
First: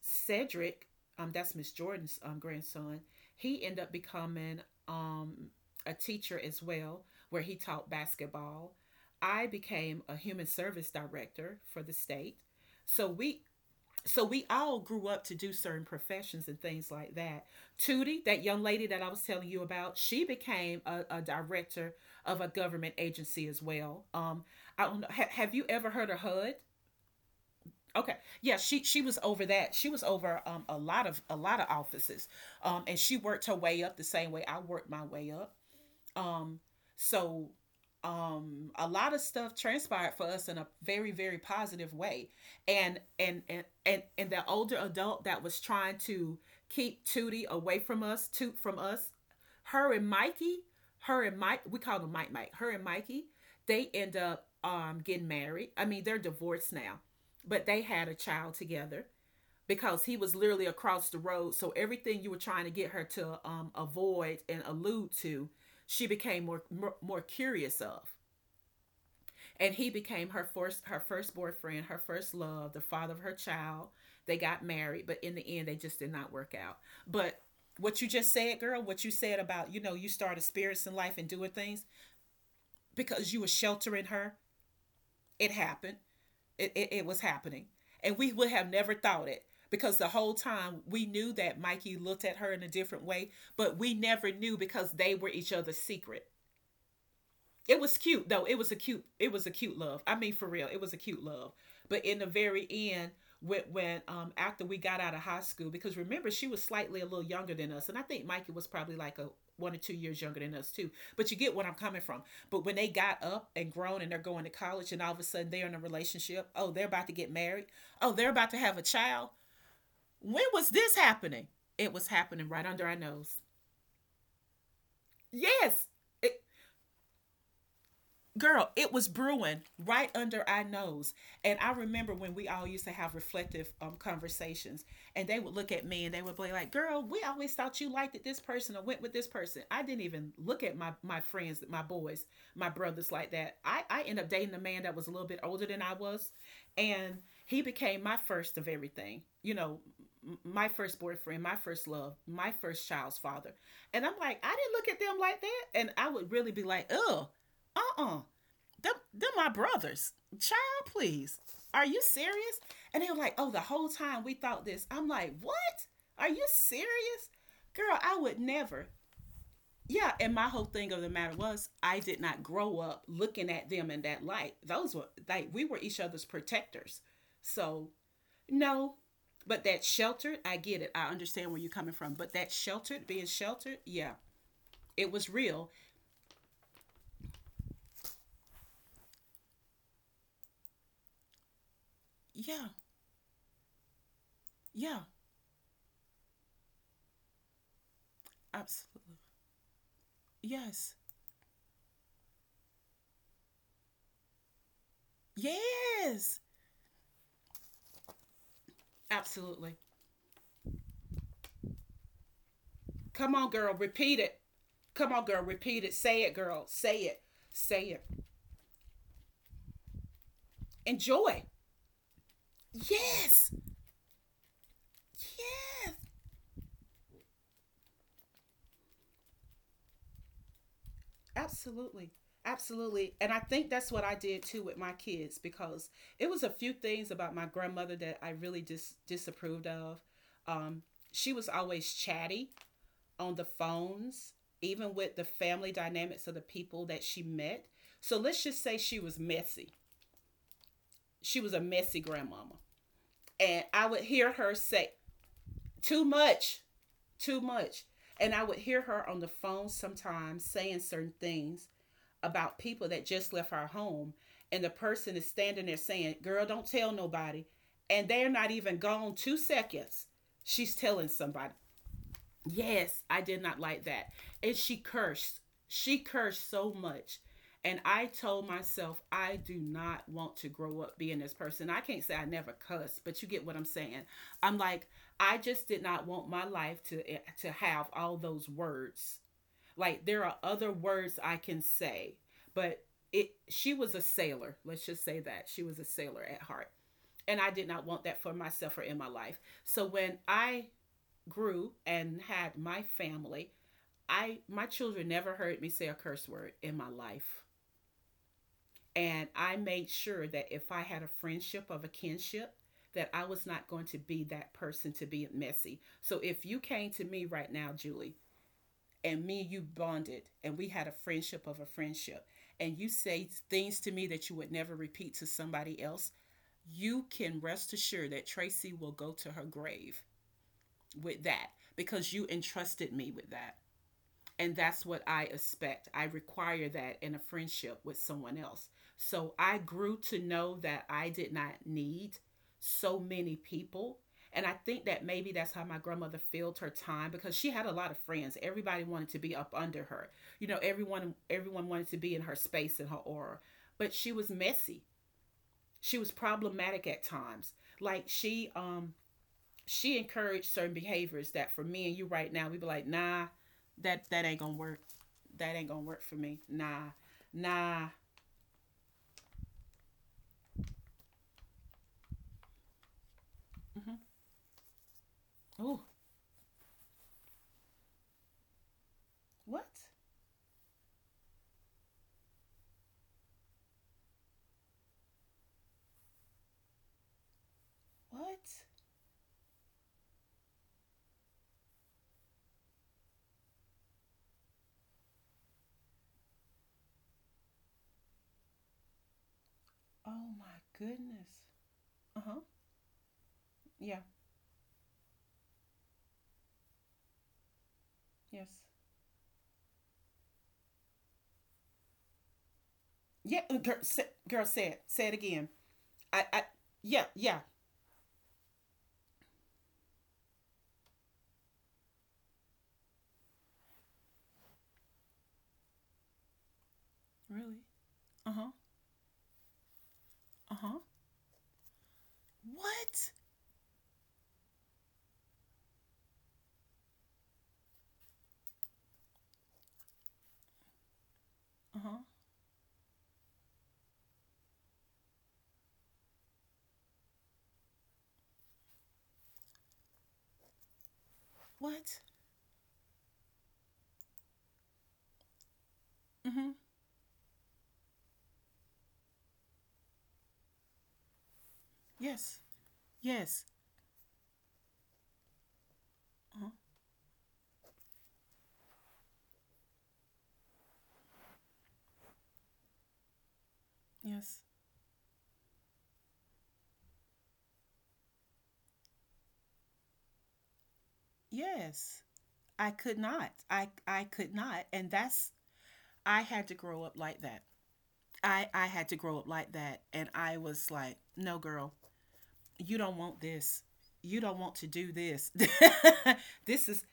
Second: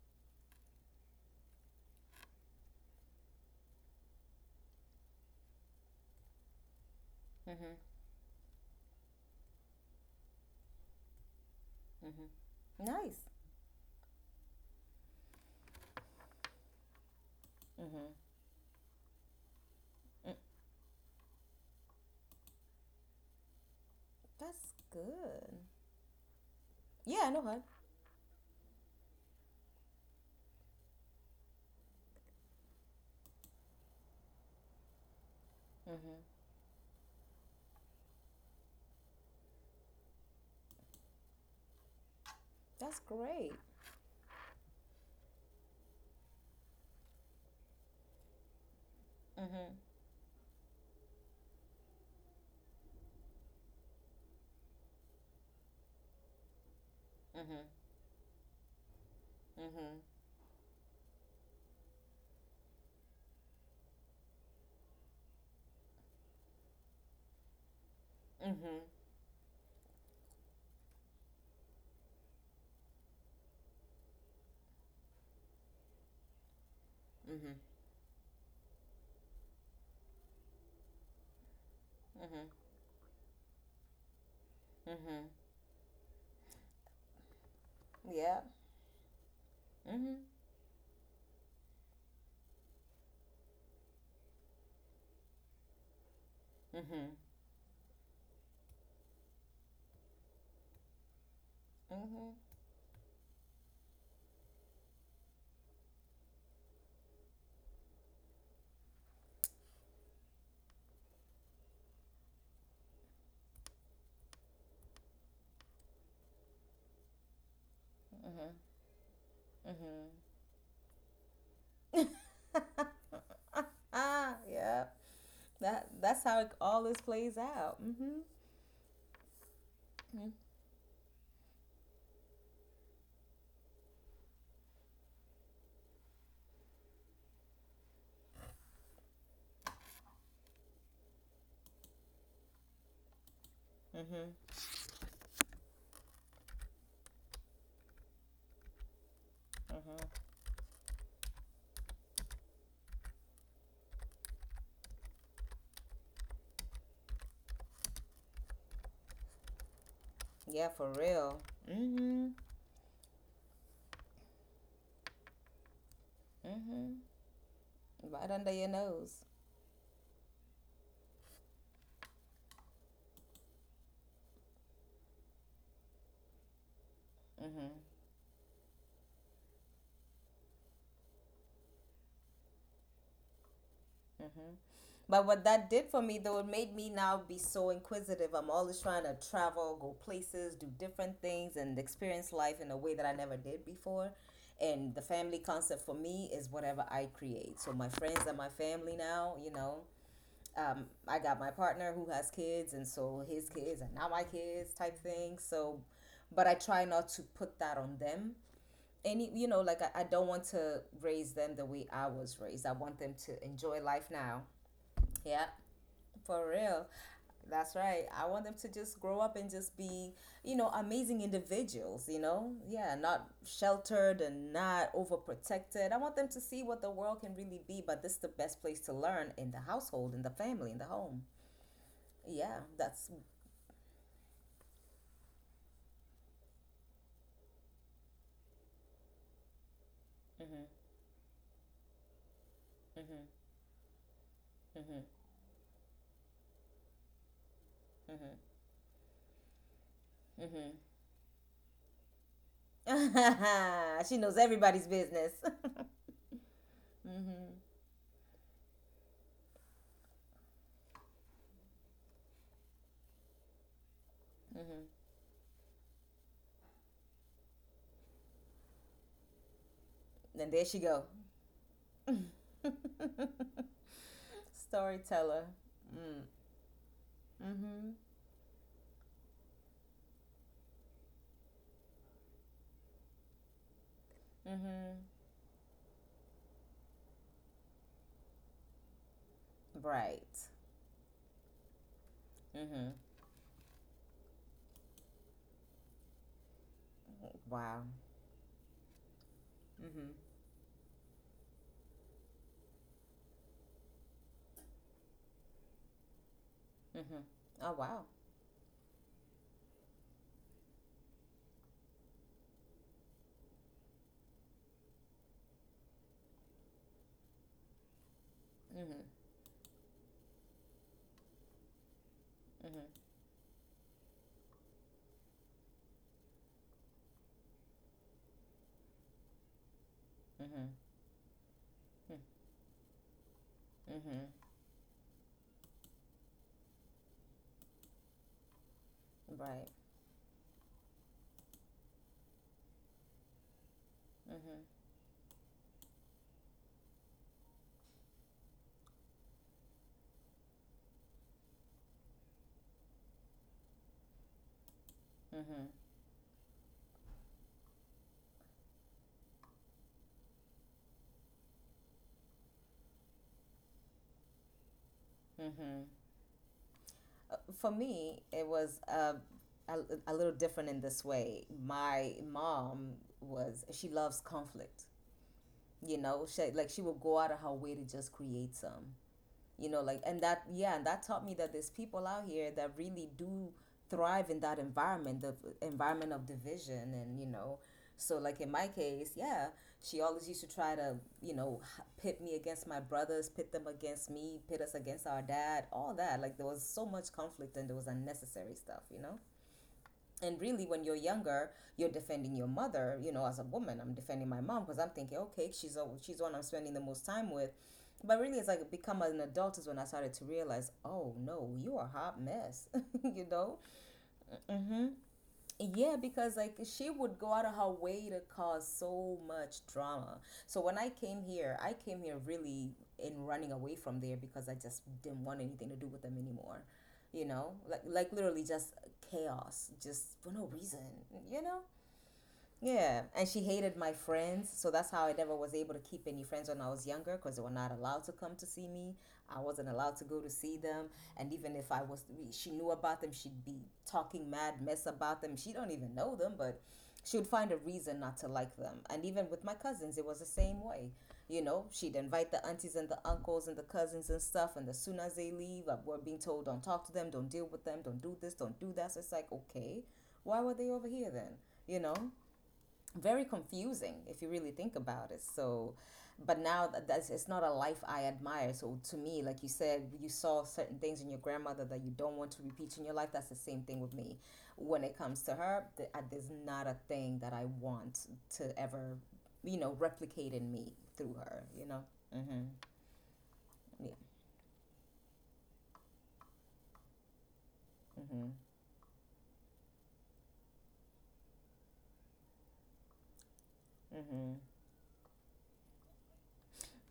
Speaker 1: Cedric, that's Miss Jordan's grandson. He ended up becoming um, a teacher as well, where he
Speaker 2: Mm-hmm.
Speaker 1: taught basketball. I became a human service director for the state.
Speaker 2: Mm-hmm.
Speaker 1: So
Speaker 2: Nice.
Speaker 1: we all grew up to do certain professions and things like that.
Speaker 2: Mm-hmm.
Speaker 1: Tootie, that young lady that I was telling you about, she
Speaker 2: Mm.
Speaker 1: became a director of a government agency as well.
Speaker 2: That's
Speaker 1: I don't know. Ha- have
Speaker 2: good.
Speaker 1: you ever heard of HUD?
Speaker 2: Yeah, I know her.
Speaker 1: Okay, yeah, she was over that. She was over a lot of offices, and she worked her way up the same way I worked my way up.
Speaker 2: Mm-hmm.
Speaker 1: Um, so a lot of stuff transpired for us in a very very positive way,
Speaker 2: That's
Speaker 1: and and
Speaker 2: great.
Speaker 1: and and, and the older adult that was trying to keep Tootie away from us,
Speaker 2: Mm-hmm.
Speaker 1: her and Mikey, her and mike we call them Mike Mike, her and Mikey, they end up getting married. I mean, they're divorced now, but
Speaker 2: Mm-hmm.
Speaker 1: they had a child together
Speaker 2: Mm-hmm.
Speaker 1: because he was literally across the road. So everything you were trying to get her to avoid and allude to, she became more, more curious of.
Speaker 2: Mm-hmm.
Speaker 1: And he became her first boyfriend, her first love, the father of her child. They got married, but in the end, they just did not work out. But
Speaker 2: Mm-hmm.
Speaker 1: what you just said, girl, what you said about, you know, you started spirits in life and doing things
Speaker 2: Mm-hmm.
Speaker 1: because you were sheltering her.
Speaker 2: Mm-hmm.
Speaker 1: It happened. It was happening. And we
Speaker 2: Yeah.
Speaker 1: would have never thought it because the
Speaker 2: Mm-hmm.
Speaker 1: whole time we knew that Mikey looked at her in a different way, but we never knew because they were each other's secret.
Speaker 2: Mm-hmm.
Speaker 1: It was cute though. It was a cute love. I mean, for real, it was a cute love. But in the
Speaker 2: Mm-hmm.
Speaker 1: very end, when after we got out of high school, because remember she was slightly a little younger than us, and I think Mikey was probably like a 1 or 2 years younger than us too. But you get what I'm coming from. But when they got up and grown and they're going to college, and all of a sudden they're in a relationship. Oh, they're about to get married. Oh, they're about to
Speaker 2: Mm-hmm.
Speaker 1: have a child. When was this happening? It was happening right under our nose.
Speaker 2: Ah, yeah.
Speaker 1: Yes,
Speaker 2: That that's
Speaker 1: it,
Speaker 2: how it, all this plays out. Mhm.
Speaker 1: girl, it was brewing right
Speaker 2: Mhm.
Speaker 1: under our nose. And I remember when we all used to have reflective conversations, and they would look at me and they would be like, "Girl, we always thought you liked this person or went with this person." I didn't even look at my friends, my boys, my brothers like that. I ended up
Speaker 2: Mhm.
Speaker 1: dating a man that was a little bit older than I was, and he became my first of everything. You know,
Speaker 2: Mhm.
Speaker 1: m- my first boyfriend, my first love, my first child's father. And I'm like, I didn't look at them like that. And I would really be like, ugh, uh-uh, them my brothers.
Speaker 2: Yeah,
Speaker 1: Child,
Speaker 2: for
Speaker 1: please.
Speaker 2: real.
Speaker 1: Are you
Speaker 2: Mhm.
Speaker 1: serious? And they were like, oh, the whole time we thought this. I'm like, what? Are you
Speaker 2: Mhm.
Speaker 1: serious? Girl, I
Speaker 2: Right
Speaker 1: would
Speaker 2: under your
Speaker 1: never.
Speaker 2: nose.
Speaker 1: Yeah, and my whole thing of the matter was I did not grow up looking at them in that light. Those were like we were each other's protectors.
Speaker 2: Mhm.
Speaker 1: So no, but that sheltered, I get it. I understand where you're coming from. But that sheltered, being sheltered, yeah, it was
Speaker 2: But what
Speaker 1: real.
Speaker 2: that did for me though, it made me now be so inquisitive. I'm always trying to travel, go places, do different things and experience life
Speaker 1: Yeah,
Speaker 2: in a way that I never did before. And
Speaker 1: yeah,
Speaker 2: the family concept for me is whatever I create. So my friends and my family
Speaker 1: absolutely. Yes,
Speaker 2: I got my partner who has kids, and so his kids and now my kids type thing. So,
Speaker 1: yes.
Speaker 2: but I try not to put that on them.
Speaker 1: Absolutely.
Speaker 2: Like I don't want to raise them the way I was raised. I want them
Speaker 1: Come
Speaker 2: to
Speaker 1: on, girl.
Speaker 2: enjoy life
Speaker 1: Repeat it.
Speaker 2: now.
Speaker 1: Come on, girl.
Speaker 2: Yeah,
Speaker 1: Repeat it. Say it,
Speaker 2: for
Speaker 1: girl.
Speaker 2: real.
Speaker 1: Say it.
Speaker 2: That's
Speaker 1: Say it.
Speaker 2: right. I want them to just grow up and just be amazing
Speaker 1: Enjoy.
Speaker 2: individuals. Yeah, not
Speaker 1: Yes.
Speaker 2: sheltered and not overprotected.
Speaker 1: Yes.
Speaker 2: I want them to see what the world can really be, but this is the best place to learn in the household, in the family, in the home.
Speaker 1: Absolutely.
Speaker 2: Yeah, that's.
Speaker 1: Absolutely. And I think that's what I did too with my kids because it was a few things about my grandmother that I really disapproved of.
Speaker 2: Mm-hmm,
Speaker 1: Um, she was always chatty
Speaker 2: mm-hmm,
Speaker 1: on the phones, even
Speaker 2: mm-hmm,
Speaker 1: with the family dynamics of the people that she met. So let's just say she was messy.
Speaker 2: mm-hmm,
Speaker 1: She was a messy grandmama. And I would
Speaker 2: mm-hmm. She
Speaker 1: hear
Speaker 2: knows
Speaker 1: her
Speaker 2: everybody's
Speaker 1: say,
Speaker 2: business.
Speaker 1: too much, too
Speaker 2: Mm-hmm.
Speaker 1: much. And I would hear her on the phone sometimes saying certain things about people that just left our home. And the
Speaker 2: Mm-hmm.
Speaker 1: person is standing there saying, "Girl, don't tell nobody." And they're not even gone 2 seconds.
Speaker 2: And there
Speaker 1: She's
Speaker 2: she go.
Speaker 1: telling somebody. Yes, I did not like that. And she cursed.
Speaker 2: Storyteller.
Speaker 1: She
Speaker 2: Mm.
Speaker 1: cursed so much. And
Speaker 2: Mm-hmm.
Speaker 1: I told myself, I do not want to grow up being this person. I can't say I never cussed, but you get what I'm saying. I'm like,
Speaker 2: Mm-hmm.
Speaker 1: I just did not want my life to to have all those words. Like there are
Speaker 2: Right.
Speaker 1: other words I can say, but
Speaker 2: Mm-hmm.
Speaker 1: it she was a sailor. Let's just say that. She was a sailor at heart. And I did
Speaker 2: Wow.
Speaker 1: not want that for myself or in my life. So
Speaker 2: Mm-hmm.
Speaker 1: when I grew and had my family, I my children never heard me say a curse word in my
Speaker 2: Mm-hmm.
Speaker 1: life.
Speaker 2: Oh wow.
Speaker 1: And I made sure that if I had a friendship of a kinship, that I was not going to be that person to be messy. So if you came to me right now, Julie,
Speaker 2: Mm-hmm.
Speaker 1: and me and you bonded and we had a friendship of a friendship, and you
Speaker 2: Mm-hmm.
Speaker 1: say things to me that you would never repeat to somebody else, you can rest assured that Tracy will go to her grave
Speaker 2: Mm-hmm.
Speaker 1: with that because you entrusted me with that.
Speaker 2: Mm-hmm.
Speaker 1: And that's what I expect. I require that in a friendship with someone else. So I
Speaker 2: Right.
Speaker 1: grew to know that I did not need so many people. And I
Speaker 2: Mm-hmm.
Speaker 1: think that maybe that's how my grandmother filled her time because she had a lot of friends. Everybody wanted to be up under her. You know, everyone wanted to be in her space and her aura. But she was messy.
Speaker 2: Mm-hmm.
Speaker 1: She was problematic at times. Like she she encouraged certain behaviors that for me and you right now we'd be like, nah, that ain't gonna work, that ain't gonna
Speaker 2: Mm-hmm.
Speaker 1: work for me. Nah,
Speaker 2: For
Speaker 1: nah.
Speaker 2: me, it was a, a little different in this way. My mom was, she
Speaker 1: Mm-hmm.
Speaker 2: loves conflict.
Speaker 1: Ooh,
Speaker 2: You know, she, like she will go out of her way to just create some,
Speaker 1: what?
Speaker 2: you know, like. And that yeah and that taught me that there's people out here that really do thrive in that environment, the environment of division, and you know, so like
Speaker 1: What?
Speaker 2: in my case, yeah, she always used to try to, pit me against my brothers, pit them against me, pit us against our dad, all that. Like there was so much conflict and there was unnecessary stuff, you know,
Speaker 1: Oh
Speaker 2: and
Speaker 1: my
Speaker 2: really when you're
Speaker 1: goodness.
Speaker 2: younger you're
Speaker 1: Uh
Speaker 2: defending
Speaker 1: huh.
Speaker 2: your mother, you know, as a woman I'm
Speaker 1: Yeah.
Speaker 2: defending my mom because I'm thinking, okay, she's the one I'm spending the most time with. But really it's
Speaker 1: Yes.
Speaker 2: like, become an adult is when I started to realize, oh no, you are a hot mess. You
Speaker 1: Yeah.
Speaker 2: know.
Speaker 1: Girl, say it.
Speaker 2: Mm-hmm.
Speaker 1: Say it again.
Speaker 2: Yeah, because
Speaker 1: I.
Speaker 2: like she
Speaker 1: Yeah.
Speaker 2: would go
Speaker 1: Yeah.
Speaker 2: out of her way to cause so much drama. So when I came here really in running away from there because I just didn't want anything to do with them anymore. You know,
Speaker 1: Really?
Speaker 2: like
Speaker 1: Uh
Speaker 2: literally
Speaker 1: huh.
Speaker 2: just chaos, just for no
Speaker 1: Uh huh.
Speaker 2: reason. You know, yeah,
Speaker 1: What?
Speaker 2: and she hated my friends, so that's how I never was able to keep any friends when I was younger because they were not allowed to come to see me. I wasn't allowed to go to see them, and even if
Speaker 1: Uh
Speaker 2: I
Speaker 1: huh.
Speaker 2: was, she knew about them, she'd be talking mad mess about them. She don't even know them, but she would find a reason not to like them. And even with my cousins, it was the same way. You know, she'd
Speaker 1: What?
Speaker 2: invite the aunties and the uncles and the cousins and stuff, and as soon as they leave, we're being
Speaker 1: Mm
Speaker 2: told,
Speaker 1: hmm.
Speaker 2: don't talk to them, don't deal with them, don't do this, don't do that. So it's like, okay, why were they over here then? You know?
Speaker 1: Yes.
Speaker 2: Very
Speaker 1: Yes.
Speaker 2: confusing if you really think about it. So
Speaker 1: Uh
Speaker 2: but
Speaker 1: huh.
Speaker 2: now that, that's, it's not a life I admire. So to me, like you said, you saw certain things in your grandmother that you don't want to repeat in your life. That's the same thing with me
Speaker 1: Yes.
Speaker 2: when it comes to her. There's not a thing that I want to ever, you know, replicate in me through her, you know.
Speaker 1: Yes.
Speaker 2: Mm-hmm.
Speaker 1: I could not.
Speaker 2: Yeah.
Speaker 1: I could not. And that's. I had to grow up like that.
Speaker 2: Mm-hmm.
Speaker 1: I had to grow up like that. And I was like, no, girl, you don't want this. You
Speaker 2: Mm-hmm.
Speaker 1: don't want to do this. this is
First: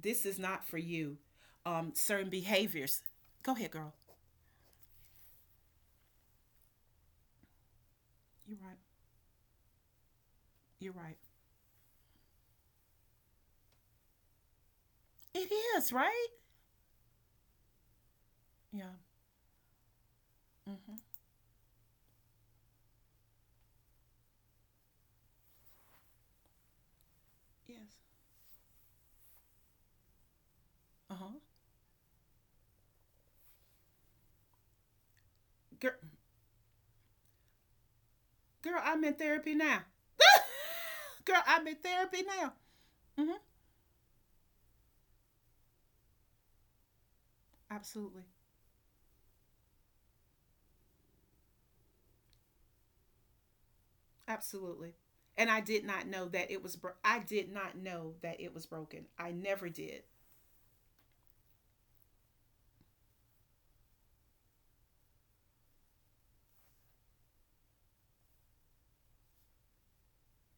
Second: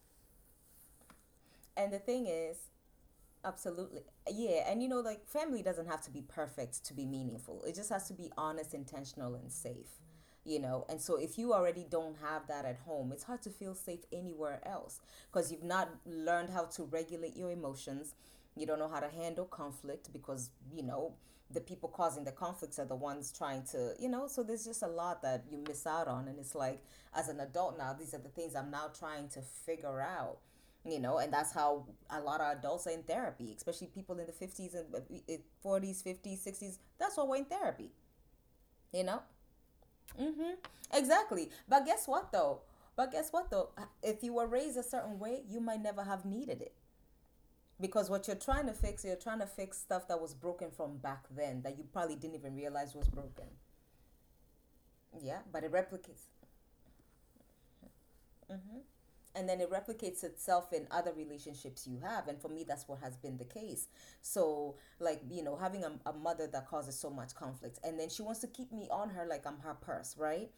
Speaker 1: this is not for you.
Speaker 2: And the thing
Speaker 1: Certain
Speaker 2: is,
Speaker 1: behaviors. Go ahead, girl.
Speaker 2: absolutely. Yeah. And you know, like family doesn't have to be perfect to be meaningful. It just has to be
Speaker 1: You're
Speaker 2: honest,
Speaker 1: right.
Speaker 2: intentional, and safe, you know.
Speaker 1: You're
Speaker 2: And
Speaker 1: right.
Speaker 2: so if you already don't have that at home, it's hard to feel safe anywhere else
Speaker 1: It
Speaker 2: because you've
Speaker 1: is
Speaker 2: not
Speaker 1: right.
Speaker 2: learned how to regulate your emotions. You don't know
Speaker 1: Yeah.
Speaker 2: how to handle conflict because, you
Speaker 1: Mm-hmm.
Speaker 2: know, the people causing the conflicts are the ones trying to, you know, so there's just a lot that you miss out on. And it's like, as an adult now,
Speaker 1: Yes.
Speaker 2: these are the things I'm now trying to figure out, you
Speaker 1: Uh
Speaker 2: know.
Speaker 1: huh.
Speaker 2: And that's how a lot of adults are in therapy, especially people in the 50s and uh,
Speaker 1: Girl,
Speaker 2: 40s, 50s, 60s. That's why we're in therapy,
Speaker 1: girl, I'm
Speaker 2: you
Speaker 1: in
Speaker 2: know.
Speaker 1: therapy now.
Speaker 2: Mm-hmm.
Speaker 1: girl,
Speaker 2: Exactly.
Speaker 1: I'm in
Speaker 2: but guess
Speaker 1: therapy
Speaker 2: what
Speaker 1: now.
Speaker 2: though but guess
Speaker 1: Mm-hmm.
Speaker 2: what though? If you were raised a certain way you might never have needed it, because
Speaker 1: Absolutely.
Speaker 2: what you're trying to fix, you're trying to fix stuff that was broken from back then that you probably didn't even realize was broken.
Speaker 1: Absolutely.
Speaker 2: Yeah,
Speaker 1: And I
Speaker 2: but it
Speaker 1: did not
Speaker 2: replicates,
Speaker 1: know that it was. I did not know that it was broken. I
Speaker 2: and then
Speaker 1: never
Speaker 2: it
Speaker 1: did.
Speaker 2: replicates itself in other relationships you have. And for me that's what has been the case. So like, you know, having a mother that causes so much conflict, and then she wants to keep me on her like I'm her purse, right?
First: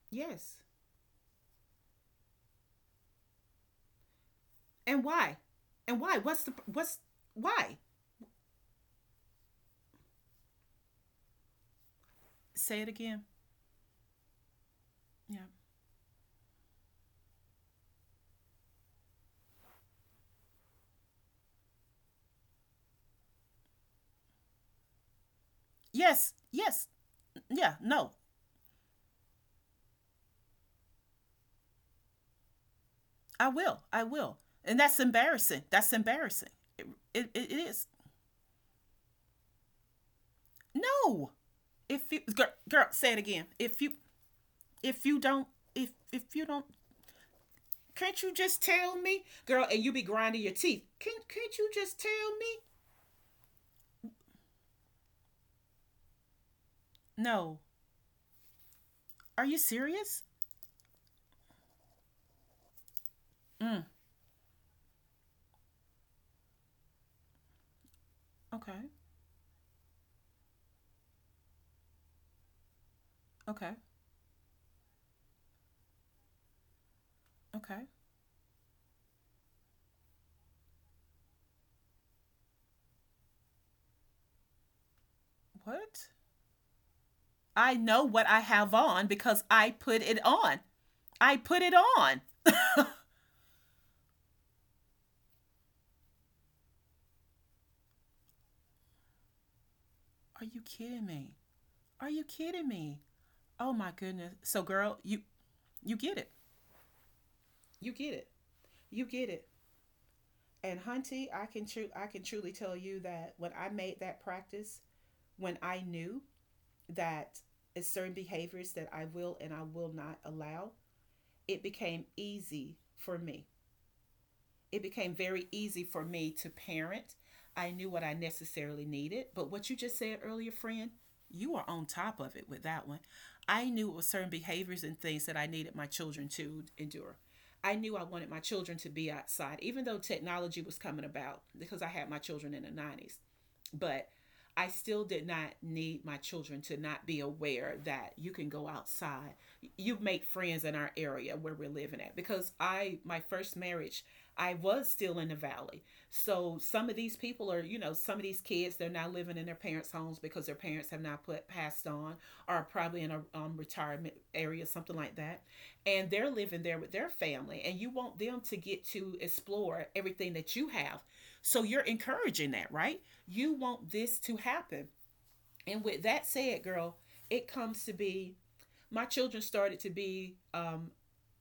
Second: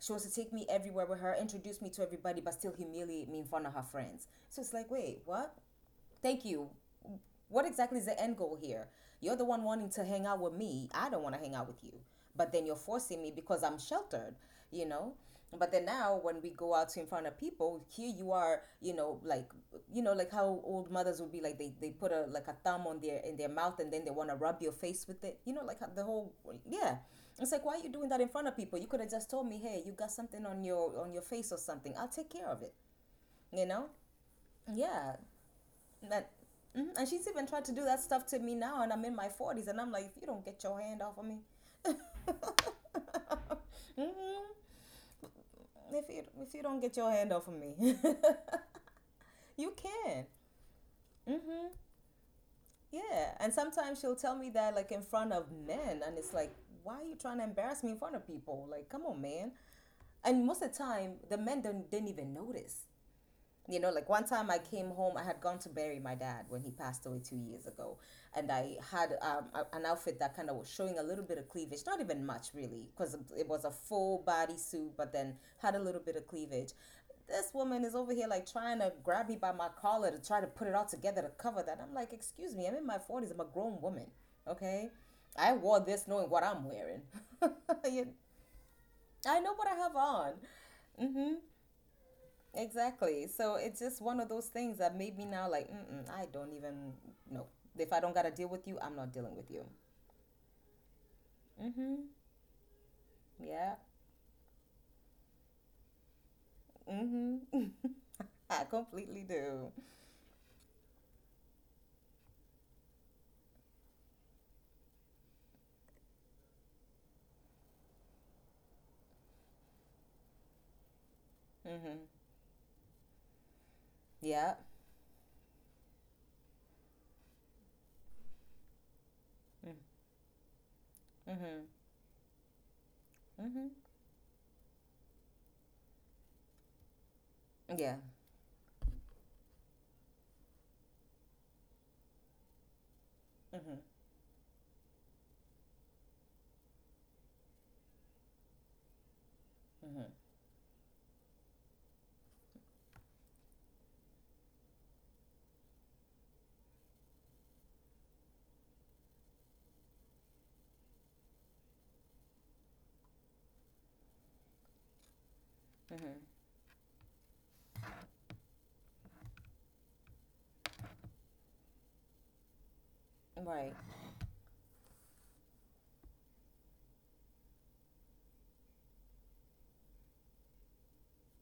Speaker 2: She wants to take
Speaker 1: Yes.
Speaker 2: me everywhere with her, introduce me to everybody, but still humiliate me in front of her friends. So it's like,
Speaker 1: And
Speaker 2: wait
Speaker 1: why?
Speaker 2: what?
Speaker 1: And why? What's
Speaker 2: Thank
Speaker 1: the
Speaker 2: you.
Speaker 1: what's
Speaker 2: What
Speaker 1: why?
Speaker 2: exactly is the end goal here? You're the one wanting to hang out with me. I don't want to hang out with you. But then you're
Speaker 1: Say it
Speaker 2: forcing
Speaker 1: again.
Speaker 2: me because I'm sheltered, you know?
Speaker 1: Yeah.
Speaker 2: But then now when we go out in front of people, here you are, you know, like, you know, like how old mothers would be like they put a like a thumb on their, in their mouth and then they want to rub your face with it. You know, like the
Speaker 1: Yes.
Speaker 2: whole
Speaker 1: Yes.
Speaker 2: yeah. It's like,
Speaker 1: Yeah.
Speaker 2: why are you doing
Speaker 1: No.
Speaker 2: that in front of people? You could have just told me, "Hey, you got something on your, on your face or something. I'll take care of it."
Speaker 1: I
Speaker 2: You
Speaker 1: will.
Speaker 2: know?
Speaker 1: I will. And that's
Speaker 2: Yeah,
Speaker 1: embarrassing. That's
Speaker 2: that,
Speaker 1: embarrassing. It,
Speaker 2: and she's even
Speaker 1: it
Speaker 2: tried to do
Speaker 1: is.
Speaker 2: that stuff to me now, and I'm in my forties, and I'm like, if you don't get your hand off of
Speaker 1: No.
Speaker 2: me.
Speaker 1: If you girl, girl, say it again.
Speaker 2: mm
Speaker 1: If you don't
Speaker 2: if you
Speaker 1: if you
Speaker 2: if you
Speaker 1: don't,
Speaker 2: don't get your hand off of me.
Speaker 1: can't you just tell me, girl?
Speaker 2: You
Speaker 1: And you be
Speaker 2: can.
Speaker 1: grinding your teeth. Can't
Speaker 2: Mm-hmm.
Speaker 1: you just tell me?
Speaker 2: Yeah, and sometimes she'll tell me that like in front of men, and it's like, why are you trying to
Speaker 1: No.
Speaker 2: embarrass me in front of people? Like, come on,
Speaker 1: Are
Speaker 2: man.
Speaker 1: you serious?
Speaker 2: And most of the time, the men don't, didn't even notice. You
Speaker 1: Mm.
Speaker 2: know, like one time I came home, I had gone to bury my dad when he passed away 2 years ago. And I
Speaker 1: Okay.
Speaker 2: had an outfit that kind of was showing a little bit of cleavage, not even much really, because it was a
Speaker 1: Okay.
Speaker 2: full body suit, but then had a little bit of cleavage. This woman
Speaker 1: Okay.
Speaker 2: is over here like trying to grab me by my collar to try to put it all together to cover that. I'm like, excuse me, I'm in my 40s, I'm a grown woman, okay? I wore this
Speaker 1: What?
Speaker 2: knowing what I'm wearing.
Speaker 1: I know what I have on
Speaker 2: I
Speaker 1: because
Speaker 2: know what
Speaker 1: I
Speaker 2: I have
Speaker 1: put it
Speaker 2: on.
Speaker 1: on.
Speaker 2: Mm-hmm.
Speaker 1: I put it on.
Speaker 2: Exactly. So it's just one of those things that made me now like, mm-mm, I don't even know. If I don't got to deal with you, I'm not dealing with you.
Speaker 1: Are you kidding me?
Speaker 2: Mm-hmm.
Speaker 1: Are you kidding me?
Speaker 2: Yeah.
Speaker 1: Oh my goodness. So girl, you get it.
Speaker 2: Mm-hmm.
Speaker 1: You get it.
Speaker 2: I
Speaker 1: You
Speaker 2: completely
Speaker 1: get it.
Speaker 2: do.
Speaker 1: And Hunty, I can truly tell you that when I made that practice, when I knew that it's certain behaviors that I will and I will not allow, it
Speaker 2: Mm-hmm.
Speaker 1: became easy for me.
Speaker 2: Yeah.
Speaker 1: It became very easy for me to parent. I knew what I necessarily needed. But what you just said earlier, friend, you
Speaker 2: Mm-hmm.
Speaker 1: are on top of it with that one.
Speaker 2: Mm-hmm.
Speaker 1: I knew it was certain behaviors and things that I needed my children to endure. I
Speaker 2: Yeah.
Speaker 1: knew I wanted my children to be outside, even though technology was coming about because I had my children in the 90s,
Speaker 2: Mm-hmm.
Speaker 1: but I still did not need my children to not be aware that you can go outside. You
Speaker 2: Mm-hmm.
Speaker 1: make friends in our area where we're living at because I my first marriage, I was still in the valley. So some of these people are, you know, some of these kids they're not living in their parents' homes because their parents have not put passed on or probably in a retirement area something like that. And
Speaker 2: Mm-hmm.
Speaker 1: they're living there with their family and you want them to get to explore everything that you have. So you're encouraging that, right? You
Speaker 2: Right.
Speaker 1: want this to happen. And with that said, girl, it comes to be my children started to be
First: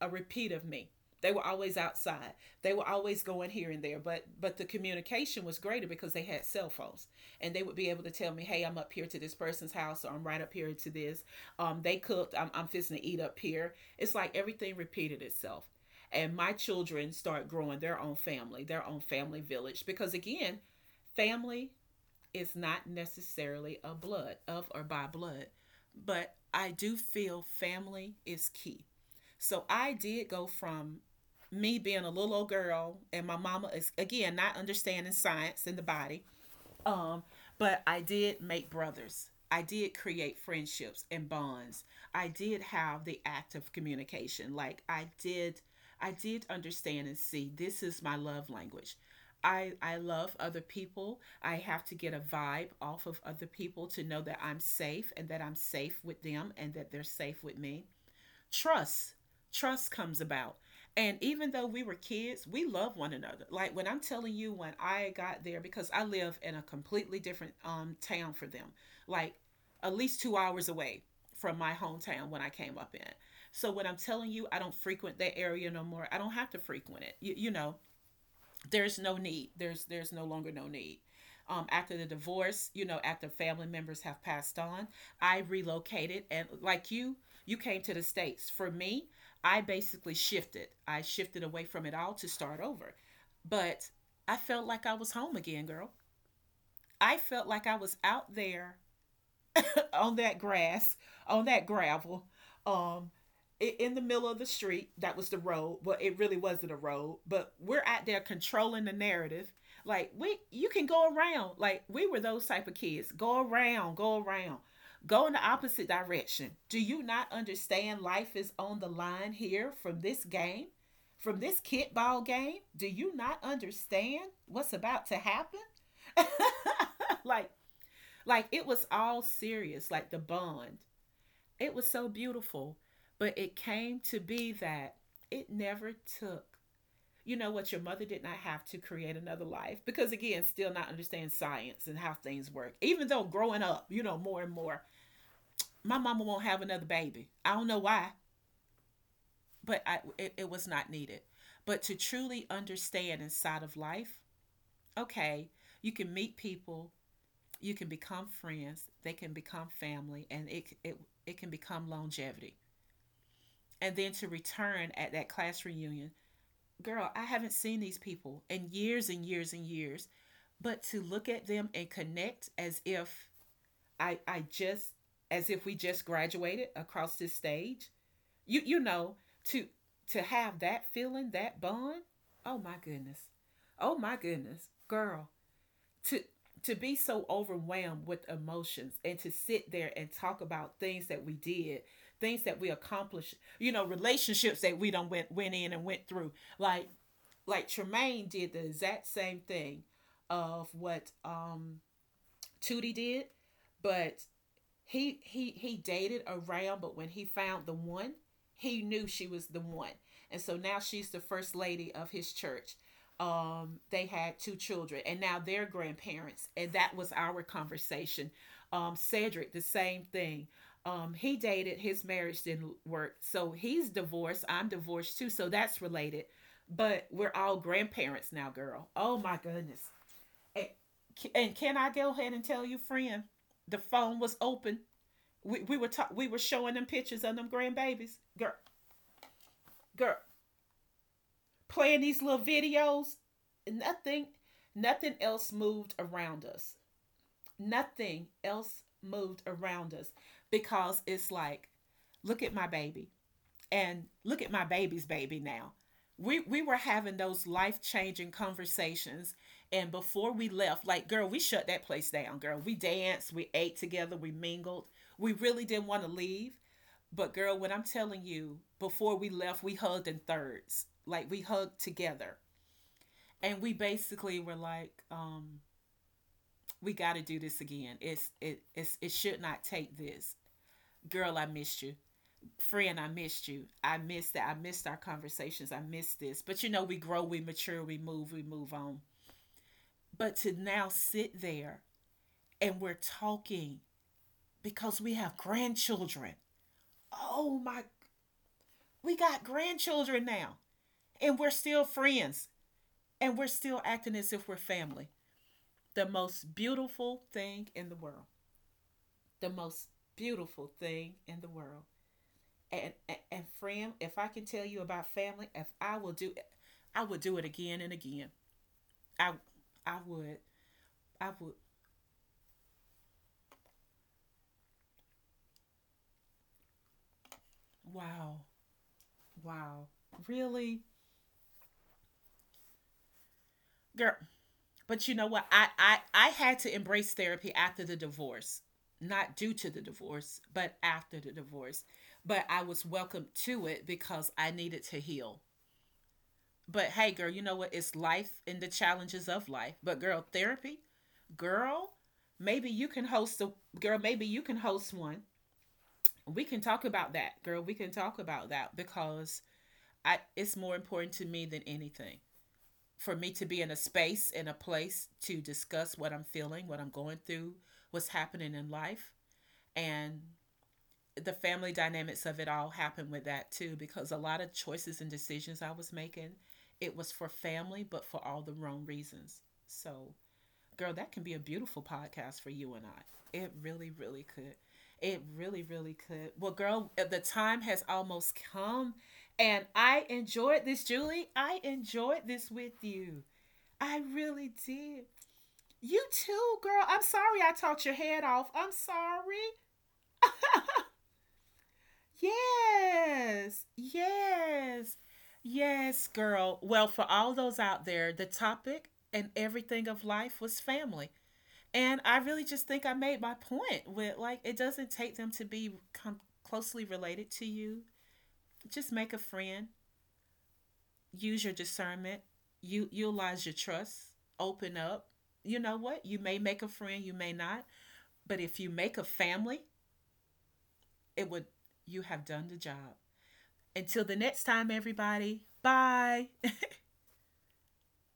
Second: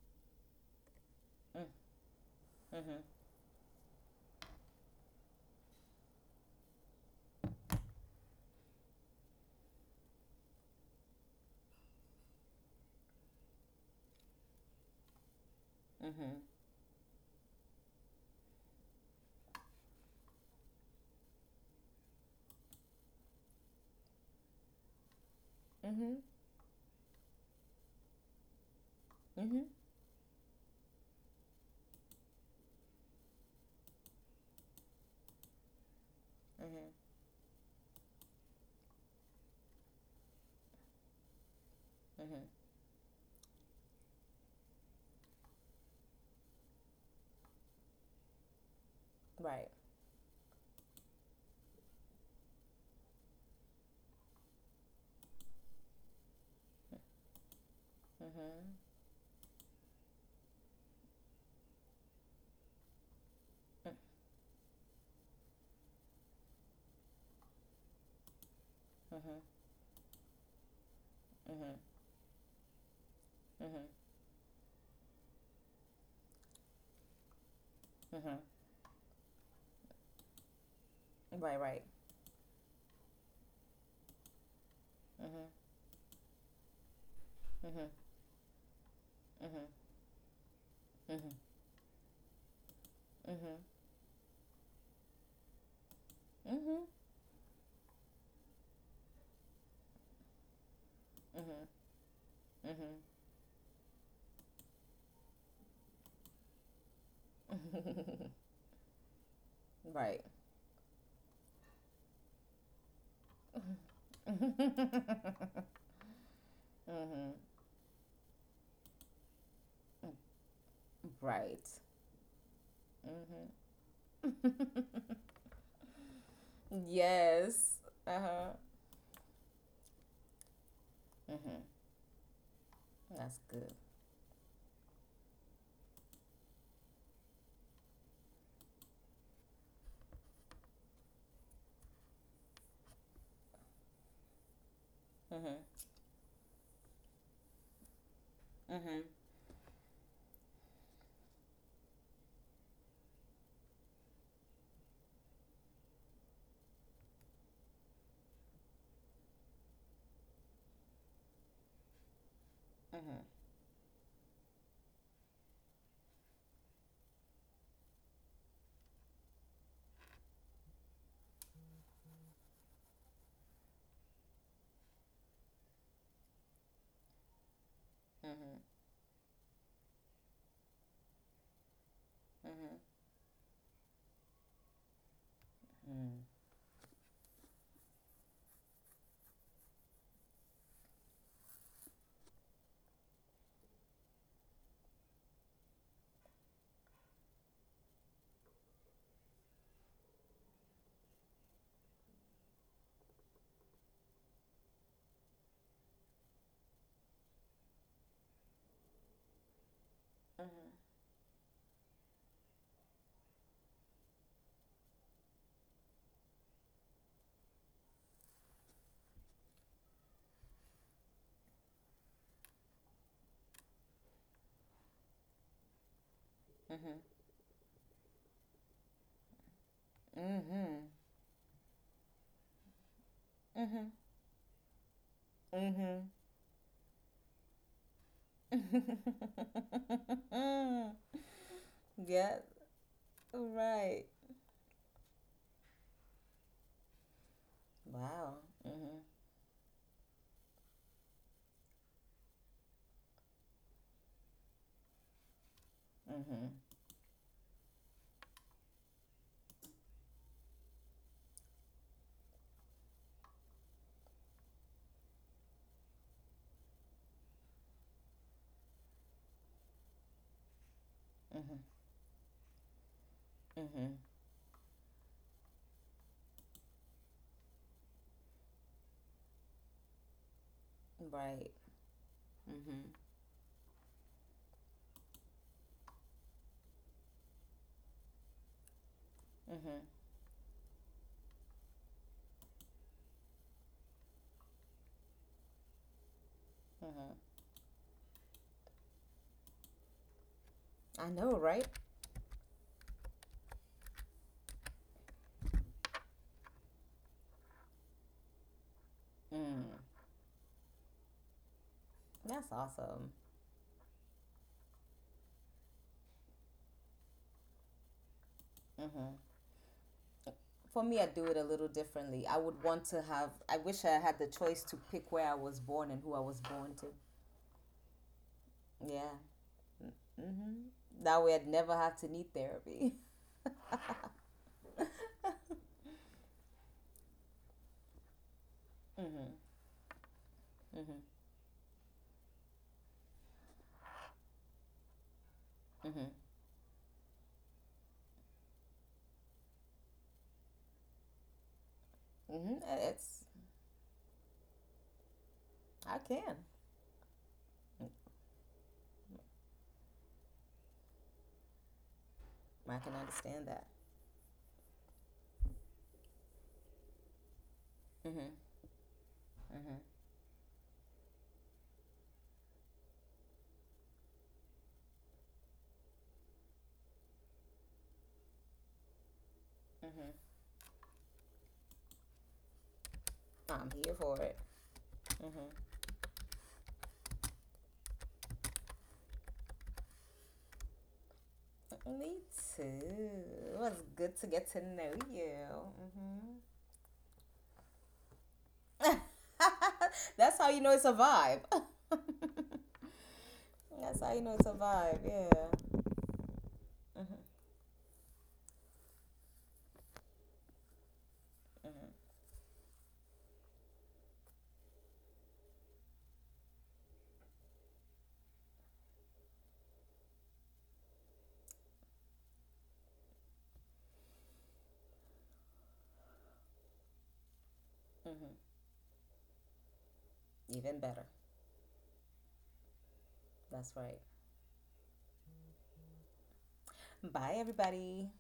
Speaker 1: a repeat of me. They were always
Speaker 2: Mm-hmm.
Speaker 1: outside. They were
Speaker 2: Mm-hmm.
Speaker 1: always going here and there, but the communication was greater because they had cell phones, and they would be able to tell me, "Hey, I'm up here to this person's house, or I'm right up here to this. They cooked. I'm fixing to eat up here." It's like everything repeated itself,
Speaker 2: Mm-hmm.
Speaker 1: and my children start growing their own family village, because again, family, it's not necessarily a blood of or by blood, but I do feel family is key.
Speaker 2: Mm-hmm.
Speaker 1: So I did go from me being a little old girl and my mama is again not understanding science in the body,
Speaker 2: Mm-hmm.
Speaker 1: um, but I did make brothers. I did create friendships and bonds. I
Speaker 2: Mm-hmm.
Speaker 1: did have the act of communication. I did understand and see this is my love language.
Speaker 2: Right.
Speaker 1: I love other people. I have to get a vibe off of other people to know that I'm safe and that I'm safe with them and that they're safe with me.
Speaker 2: Mm-hmm.
Speaker 1: Trust trust comes about. And even though we were kids we love one another, like when I'm telling you when I got there because I live in a completely different town for them, like
Speaker 2: Mm-hmm.
Speaker 1: at least 2 hours away from my
Speaker 2: Mm-hmm.
Speaker 1: hometown when I came up in. So
Speaker 2: Mm-hmm.
Speaker 1: when I'm telling you I don't frequent that area no more, I don't have to frequent it, you know,
Speaker 2: Mm-hmm. Mm-hmm.
Speaker 1: there's no need, there's no longer no need.
Speaker 2: Right,
Speaker 1: Um,
Speaker 2: right.
Speaker 1: after the divorce, you know, after family members have passed on, I
Speaker 2: Mm-hmm.
Speaker 1: relocated, and like you came
Speaker 2: Mm-hmm.
Speaker 1: to the states, for me, I
Speaker 2: Mm-hmm.
Speaker 1: basically shifted, I
Speaker 2: Mm-hmm.
Speaker 1: shifted away from it all to start over.
Speaker 2: Mm-hmm.
Speaker 1: But I felt like I was home again, girl.
Speaker 2: Mm-hmm.
Speaker 1: I felt like I was out there on that grass, on
Speaker 2: Mm-hmm.
Speaker 1: that gravel,
Speaker 2: Mm-hmm.
Speaker 1: um, in the middle of the street. That was the road, but it really wasn't a road. But we're out there controlling the narrative. Like
Speaker 2: Right.
Speaker 1: we, you can go around. Like we were those type of kids. Go around, go around, go in the opposite direction. Do you not understand? Life is on the line here from
Speaker 2: Mm,
Speaker 1: this game, from this
Speaker 2: right.
Speaker 1: kickball game. Do you not
Speaker 2: Mm-hmm.
Speaker 1: understand what's about to happen? like
Speaker 2: Yes.
Speaker 1: like
Speaker 2: Uh-huh.
Speaker 1: it was all serious, like the bond,
Speaker 2: Mm-hmm.
Speaker 1: it was so beautiful, but
Speaker 2: That's
Speaker 1: it
Speaker 2: good.
Speaker 1: came to be that it never took. You know what? Your mother did not have to create another life because, again, still not understand science and how things work. Even though growing up, you know, more and more,
Speaker 2: Mm-hmm.
Speaker 1: my mama won't have another baby. I don't know why,
Speaker 2: Mm-hmm.
Speaker 1: but it, it was not needed. But to truly understand inside of life, okay, you can meet people, you can become friends, they can become family, and it can become longevity.
Speaker 2: Mm-hmm.
Speaker 1: And then to return at that class reunion. Girl, I haven't seen these people in years and years and years, but to look at them and connect as if I I just as if we just graduated across this stage. You
Speaker 2: Mm-hmm.
Speaker 1: know, to to have that feeling, that bond. Oh my goodness. Oh my goodness. Girl, to
Speaker 2: Mm-hmm.
Speaker 1: to be so overwhelmed with emotions and to sit there and talk about things that we did, things that we accomplished, you know, relationships that we don't went in and went through, like like Tremaine did the exact same thing of what Tootie did, but he dated around, but when he found the one, he knew she was the one. And so now she's the first lady of his church. They had two children, and now they're grandparents. And that was our conversation. Cedric, the same thing. He dated, his marriage didn't work. So he's divorced. I'm divorced too. So that's related. But
Speaker 2: Mm-hmm.
Speaker 1: we're all grandparents now, girl. Oh my goodness. And, and can I go ahead and tell you, friend, the
Speaker 2: Mm-hmm.
Speaker 1: phone was open. We were
Speaker 2: Mm-hmm.
Speaker 1: we were showing them pictures of them grandbabies, girl, girl,
Speaker 2: Mm-hmm.
Speaker 1: playing these
Speaker 2: Yes.
Speaker 1: little videos.
Speaker 2: Right.
Speaker 1: Nothing, nothing else moved around us. Nothing
Speaker 2: Wow.
Speaker 1: else
Speaker 2: Mm-hmm.
Speaker 1: moved around us because it's like, look at my baby and look at my baby's baby now. We
Speaker 2: Mm-hmm.
Speaker 1: we were having those life changing conversations, and before we left, like girl, we shut that place down. Girl, we danced, we ate together, we mingled. We really didn't want to leave. But girl, when I'm telling you, before we left, we hugged in thirds. Like we
Speaker 2: Mm-hmm.
Speaker 1: hugged together. And we
Speaker 2: Mm-hmm.
Speaker 1: basically were like, we gotta do this again. It should not take this. Girl, I
Speaker 2: Right.
Speaker 1: missed you.
Speaker 2: Mm-hmm.
Speaker 1: Friend, I missed you. I missed that. I missed our conversations. I missed this. But you know, we grow, we mature, we move on.
Speaker 2: Mm-hmm.
Speaker 1: But to now sit there and we're talking because we have grandchildren.
Speaker 2: Mm-hmm.
Speaker 1: Oh my, we got grandchildren now
Speaker 2: I
Speaker 1: and
Speaker 2: know,
Speaker 1: we're
Speaker 2: right?
Speaker 1: still friends. And we're still acting as if we're family. The most beautiful thing in the world. The
Speaker 2: Mm.
Speaker 1: most beautiful thing in the world.
Speaker 2: That's
Speaker 1: And
Speaker 2: awesome.
Speaker 1: and, and friend, if I can tell you about family, if I will do it, I would do it again and again.
Speaker 2: Mm-hmm.
Speaker 1: I I would.
Speaker 2: For me, I do
Speaker 1: I
Speaker 2: it a
Speaker 1: would.
Speaker 2: little differently. I would want to have. I wish I had the choice to pick where I was born and who I was born to.
Speaker 1: Wow.
Speaker 2: Yeah.
Speaker 1: Wow. Really?
Speaker 2: Mm-hmm. That way, I'd never have to need therapy.
Speaker 1: Girl. But you know what? I had to embrace therapy after the divorce.
Speaker 2: Mm-hmm.
Speaker 1: Not due to the divorce, but
Speaker 2: Mm-hmm.
Speaker 1: after the divorce. But I was welcome to it because I needed to heal.
Speaker 2: Mm-hmm.
Speaker 1: But hey, girl, you know what? It's life and the challenges of life. But girl, therapy, girl,
Speaker 2: Mm-hmm.
Speaker 1: maybe you can
Speaker 2: It's.
Speaker 1: host a girl. Maybe you can host one.
Speaker 2: I can.
Speaker 1: We can talk about that, girl. We can talk about that because I, it's more important to me than anything
Speaker 2: I can
Speaker 1: for me
Speaker 2: understand
Speaker 1: to be
Speaker 2: that.
Speaker 1: in a space in a place to discuss what I'm feeling, what I'm going through, what's
Speaker 2: Mm-hmm.
Speaker 1: happening in life,
Speaker 2: Mm-hmm,
Speaker 1: and the family dynamics of it all happened with that too because a lot of choices and decisions I was making, it was for family but for all the wrong reasons. So,
Speaker 2: mm-hmm.
Speaker 1: girl, that can be a beautiful podcast for you and I. It
Speaker 2: I'm here
Speaker 1: really
Speaker 2: for
Speaker 1: really
Speaker 2: it.
Speaker 1: could. It
Speaker 2: Mm-hmm.
Speaker 1: really really could. Well, girl, the time has almost come and I enjoyed this, Julie. I
Speaker 2: Me
Speaker 1: enjoyed this with you.
Speaker 2: too. It was
Speaker 1: I
Speaker 2: good to get
Speaker 1: really
Speaker 2: to know
Speaker 1: did. You
Speaker 2: you.
Speaker 1: too, girl. I'm sorry I talked your head off. I'm
Speaker 2: Mm-hmm.
Speaker 1: sorry.
Speaker 2: That's how you know it's a vibe.
Speaker 1: Yes,
Speaker 2: That's how you know it's a vibe.
Speaker 1: yes,
Speaker 2: Yeah.
Speaker 1: yes, girl. Well, for all those out there, the topic and everything of life was family. And I really just think I made my point with like, it doesn't take them to be closely related to you. Just make a friend, use your discernment, you utilize your trust, open up. You know what? You may make a friend, you may not. But
Speaker 2: Hmm.
Speaker 1: if you make a family,
Speaker 2: Even better.
Speaker 1: it would, you have done the job.
Speaker 2: That's right.
Speaker 1: Until the next time, everybody, bye.
Speaker 2: Bye, everybody.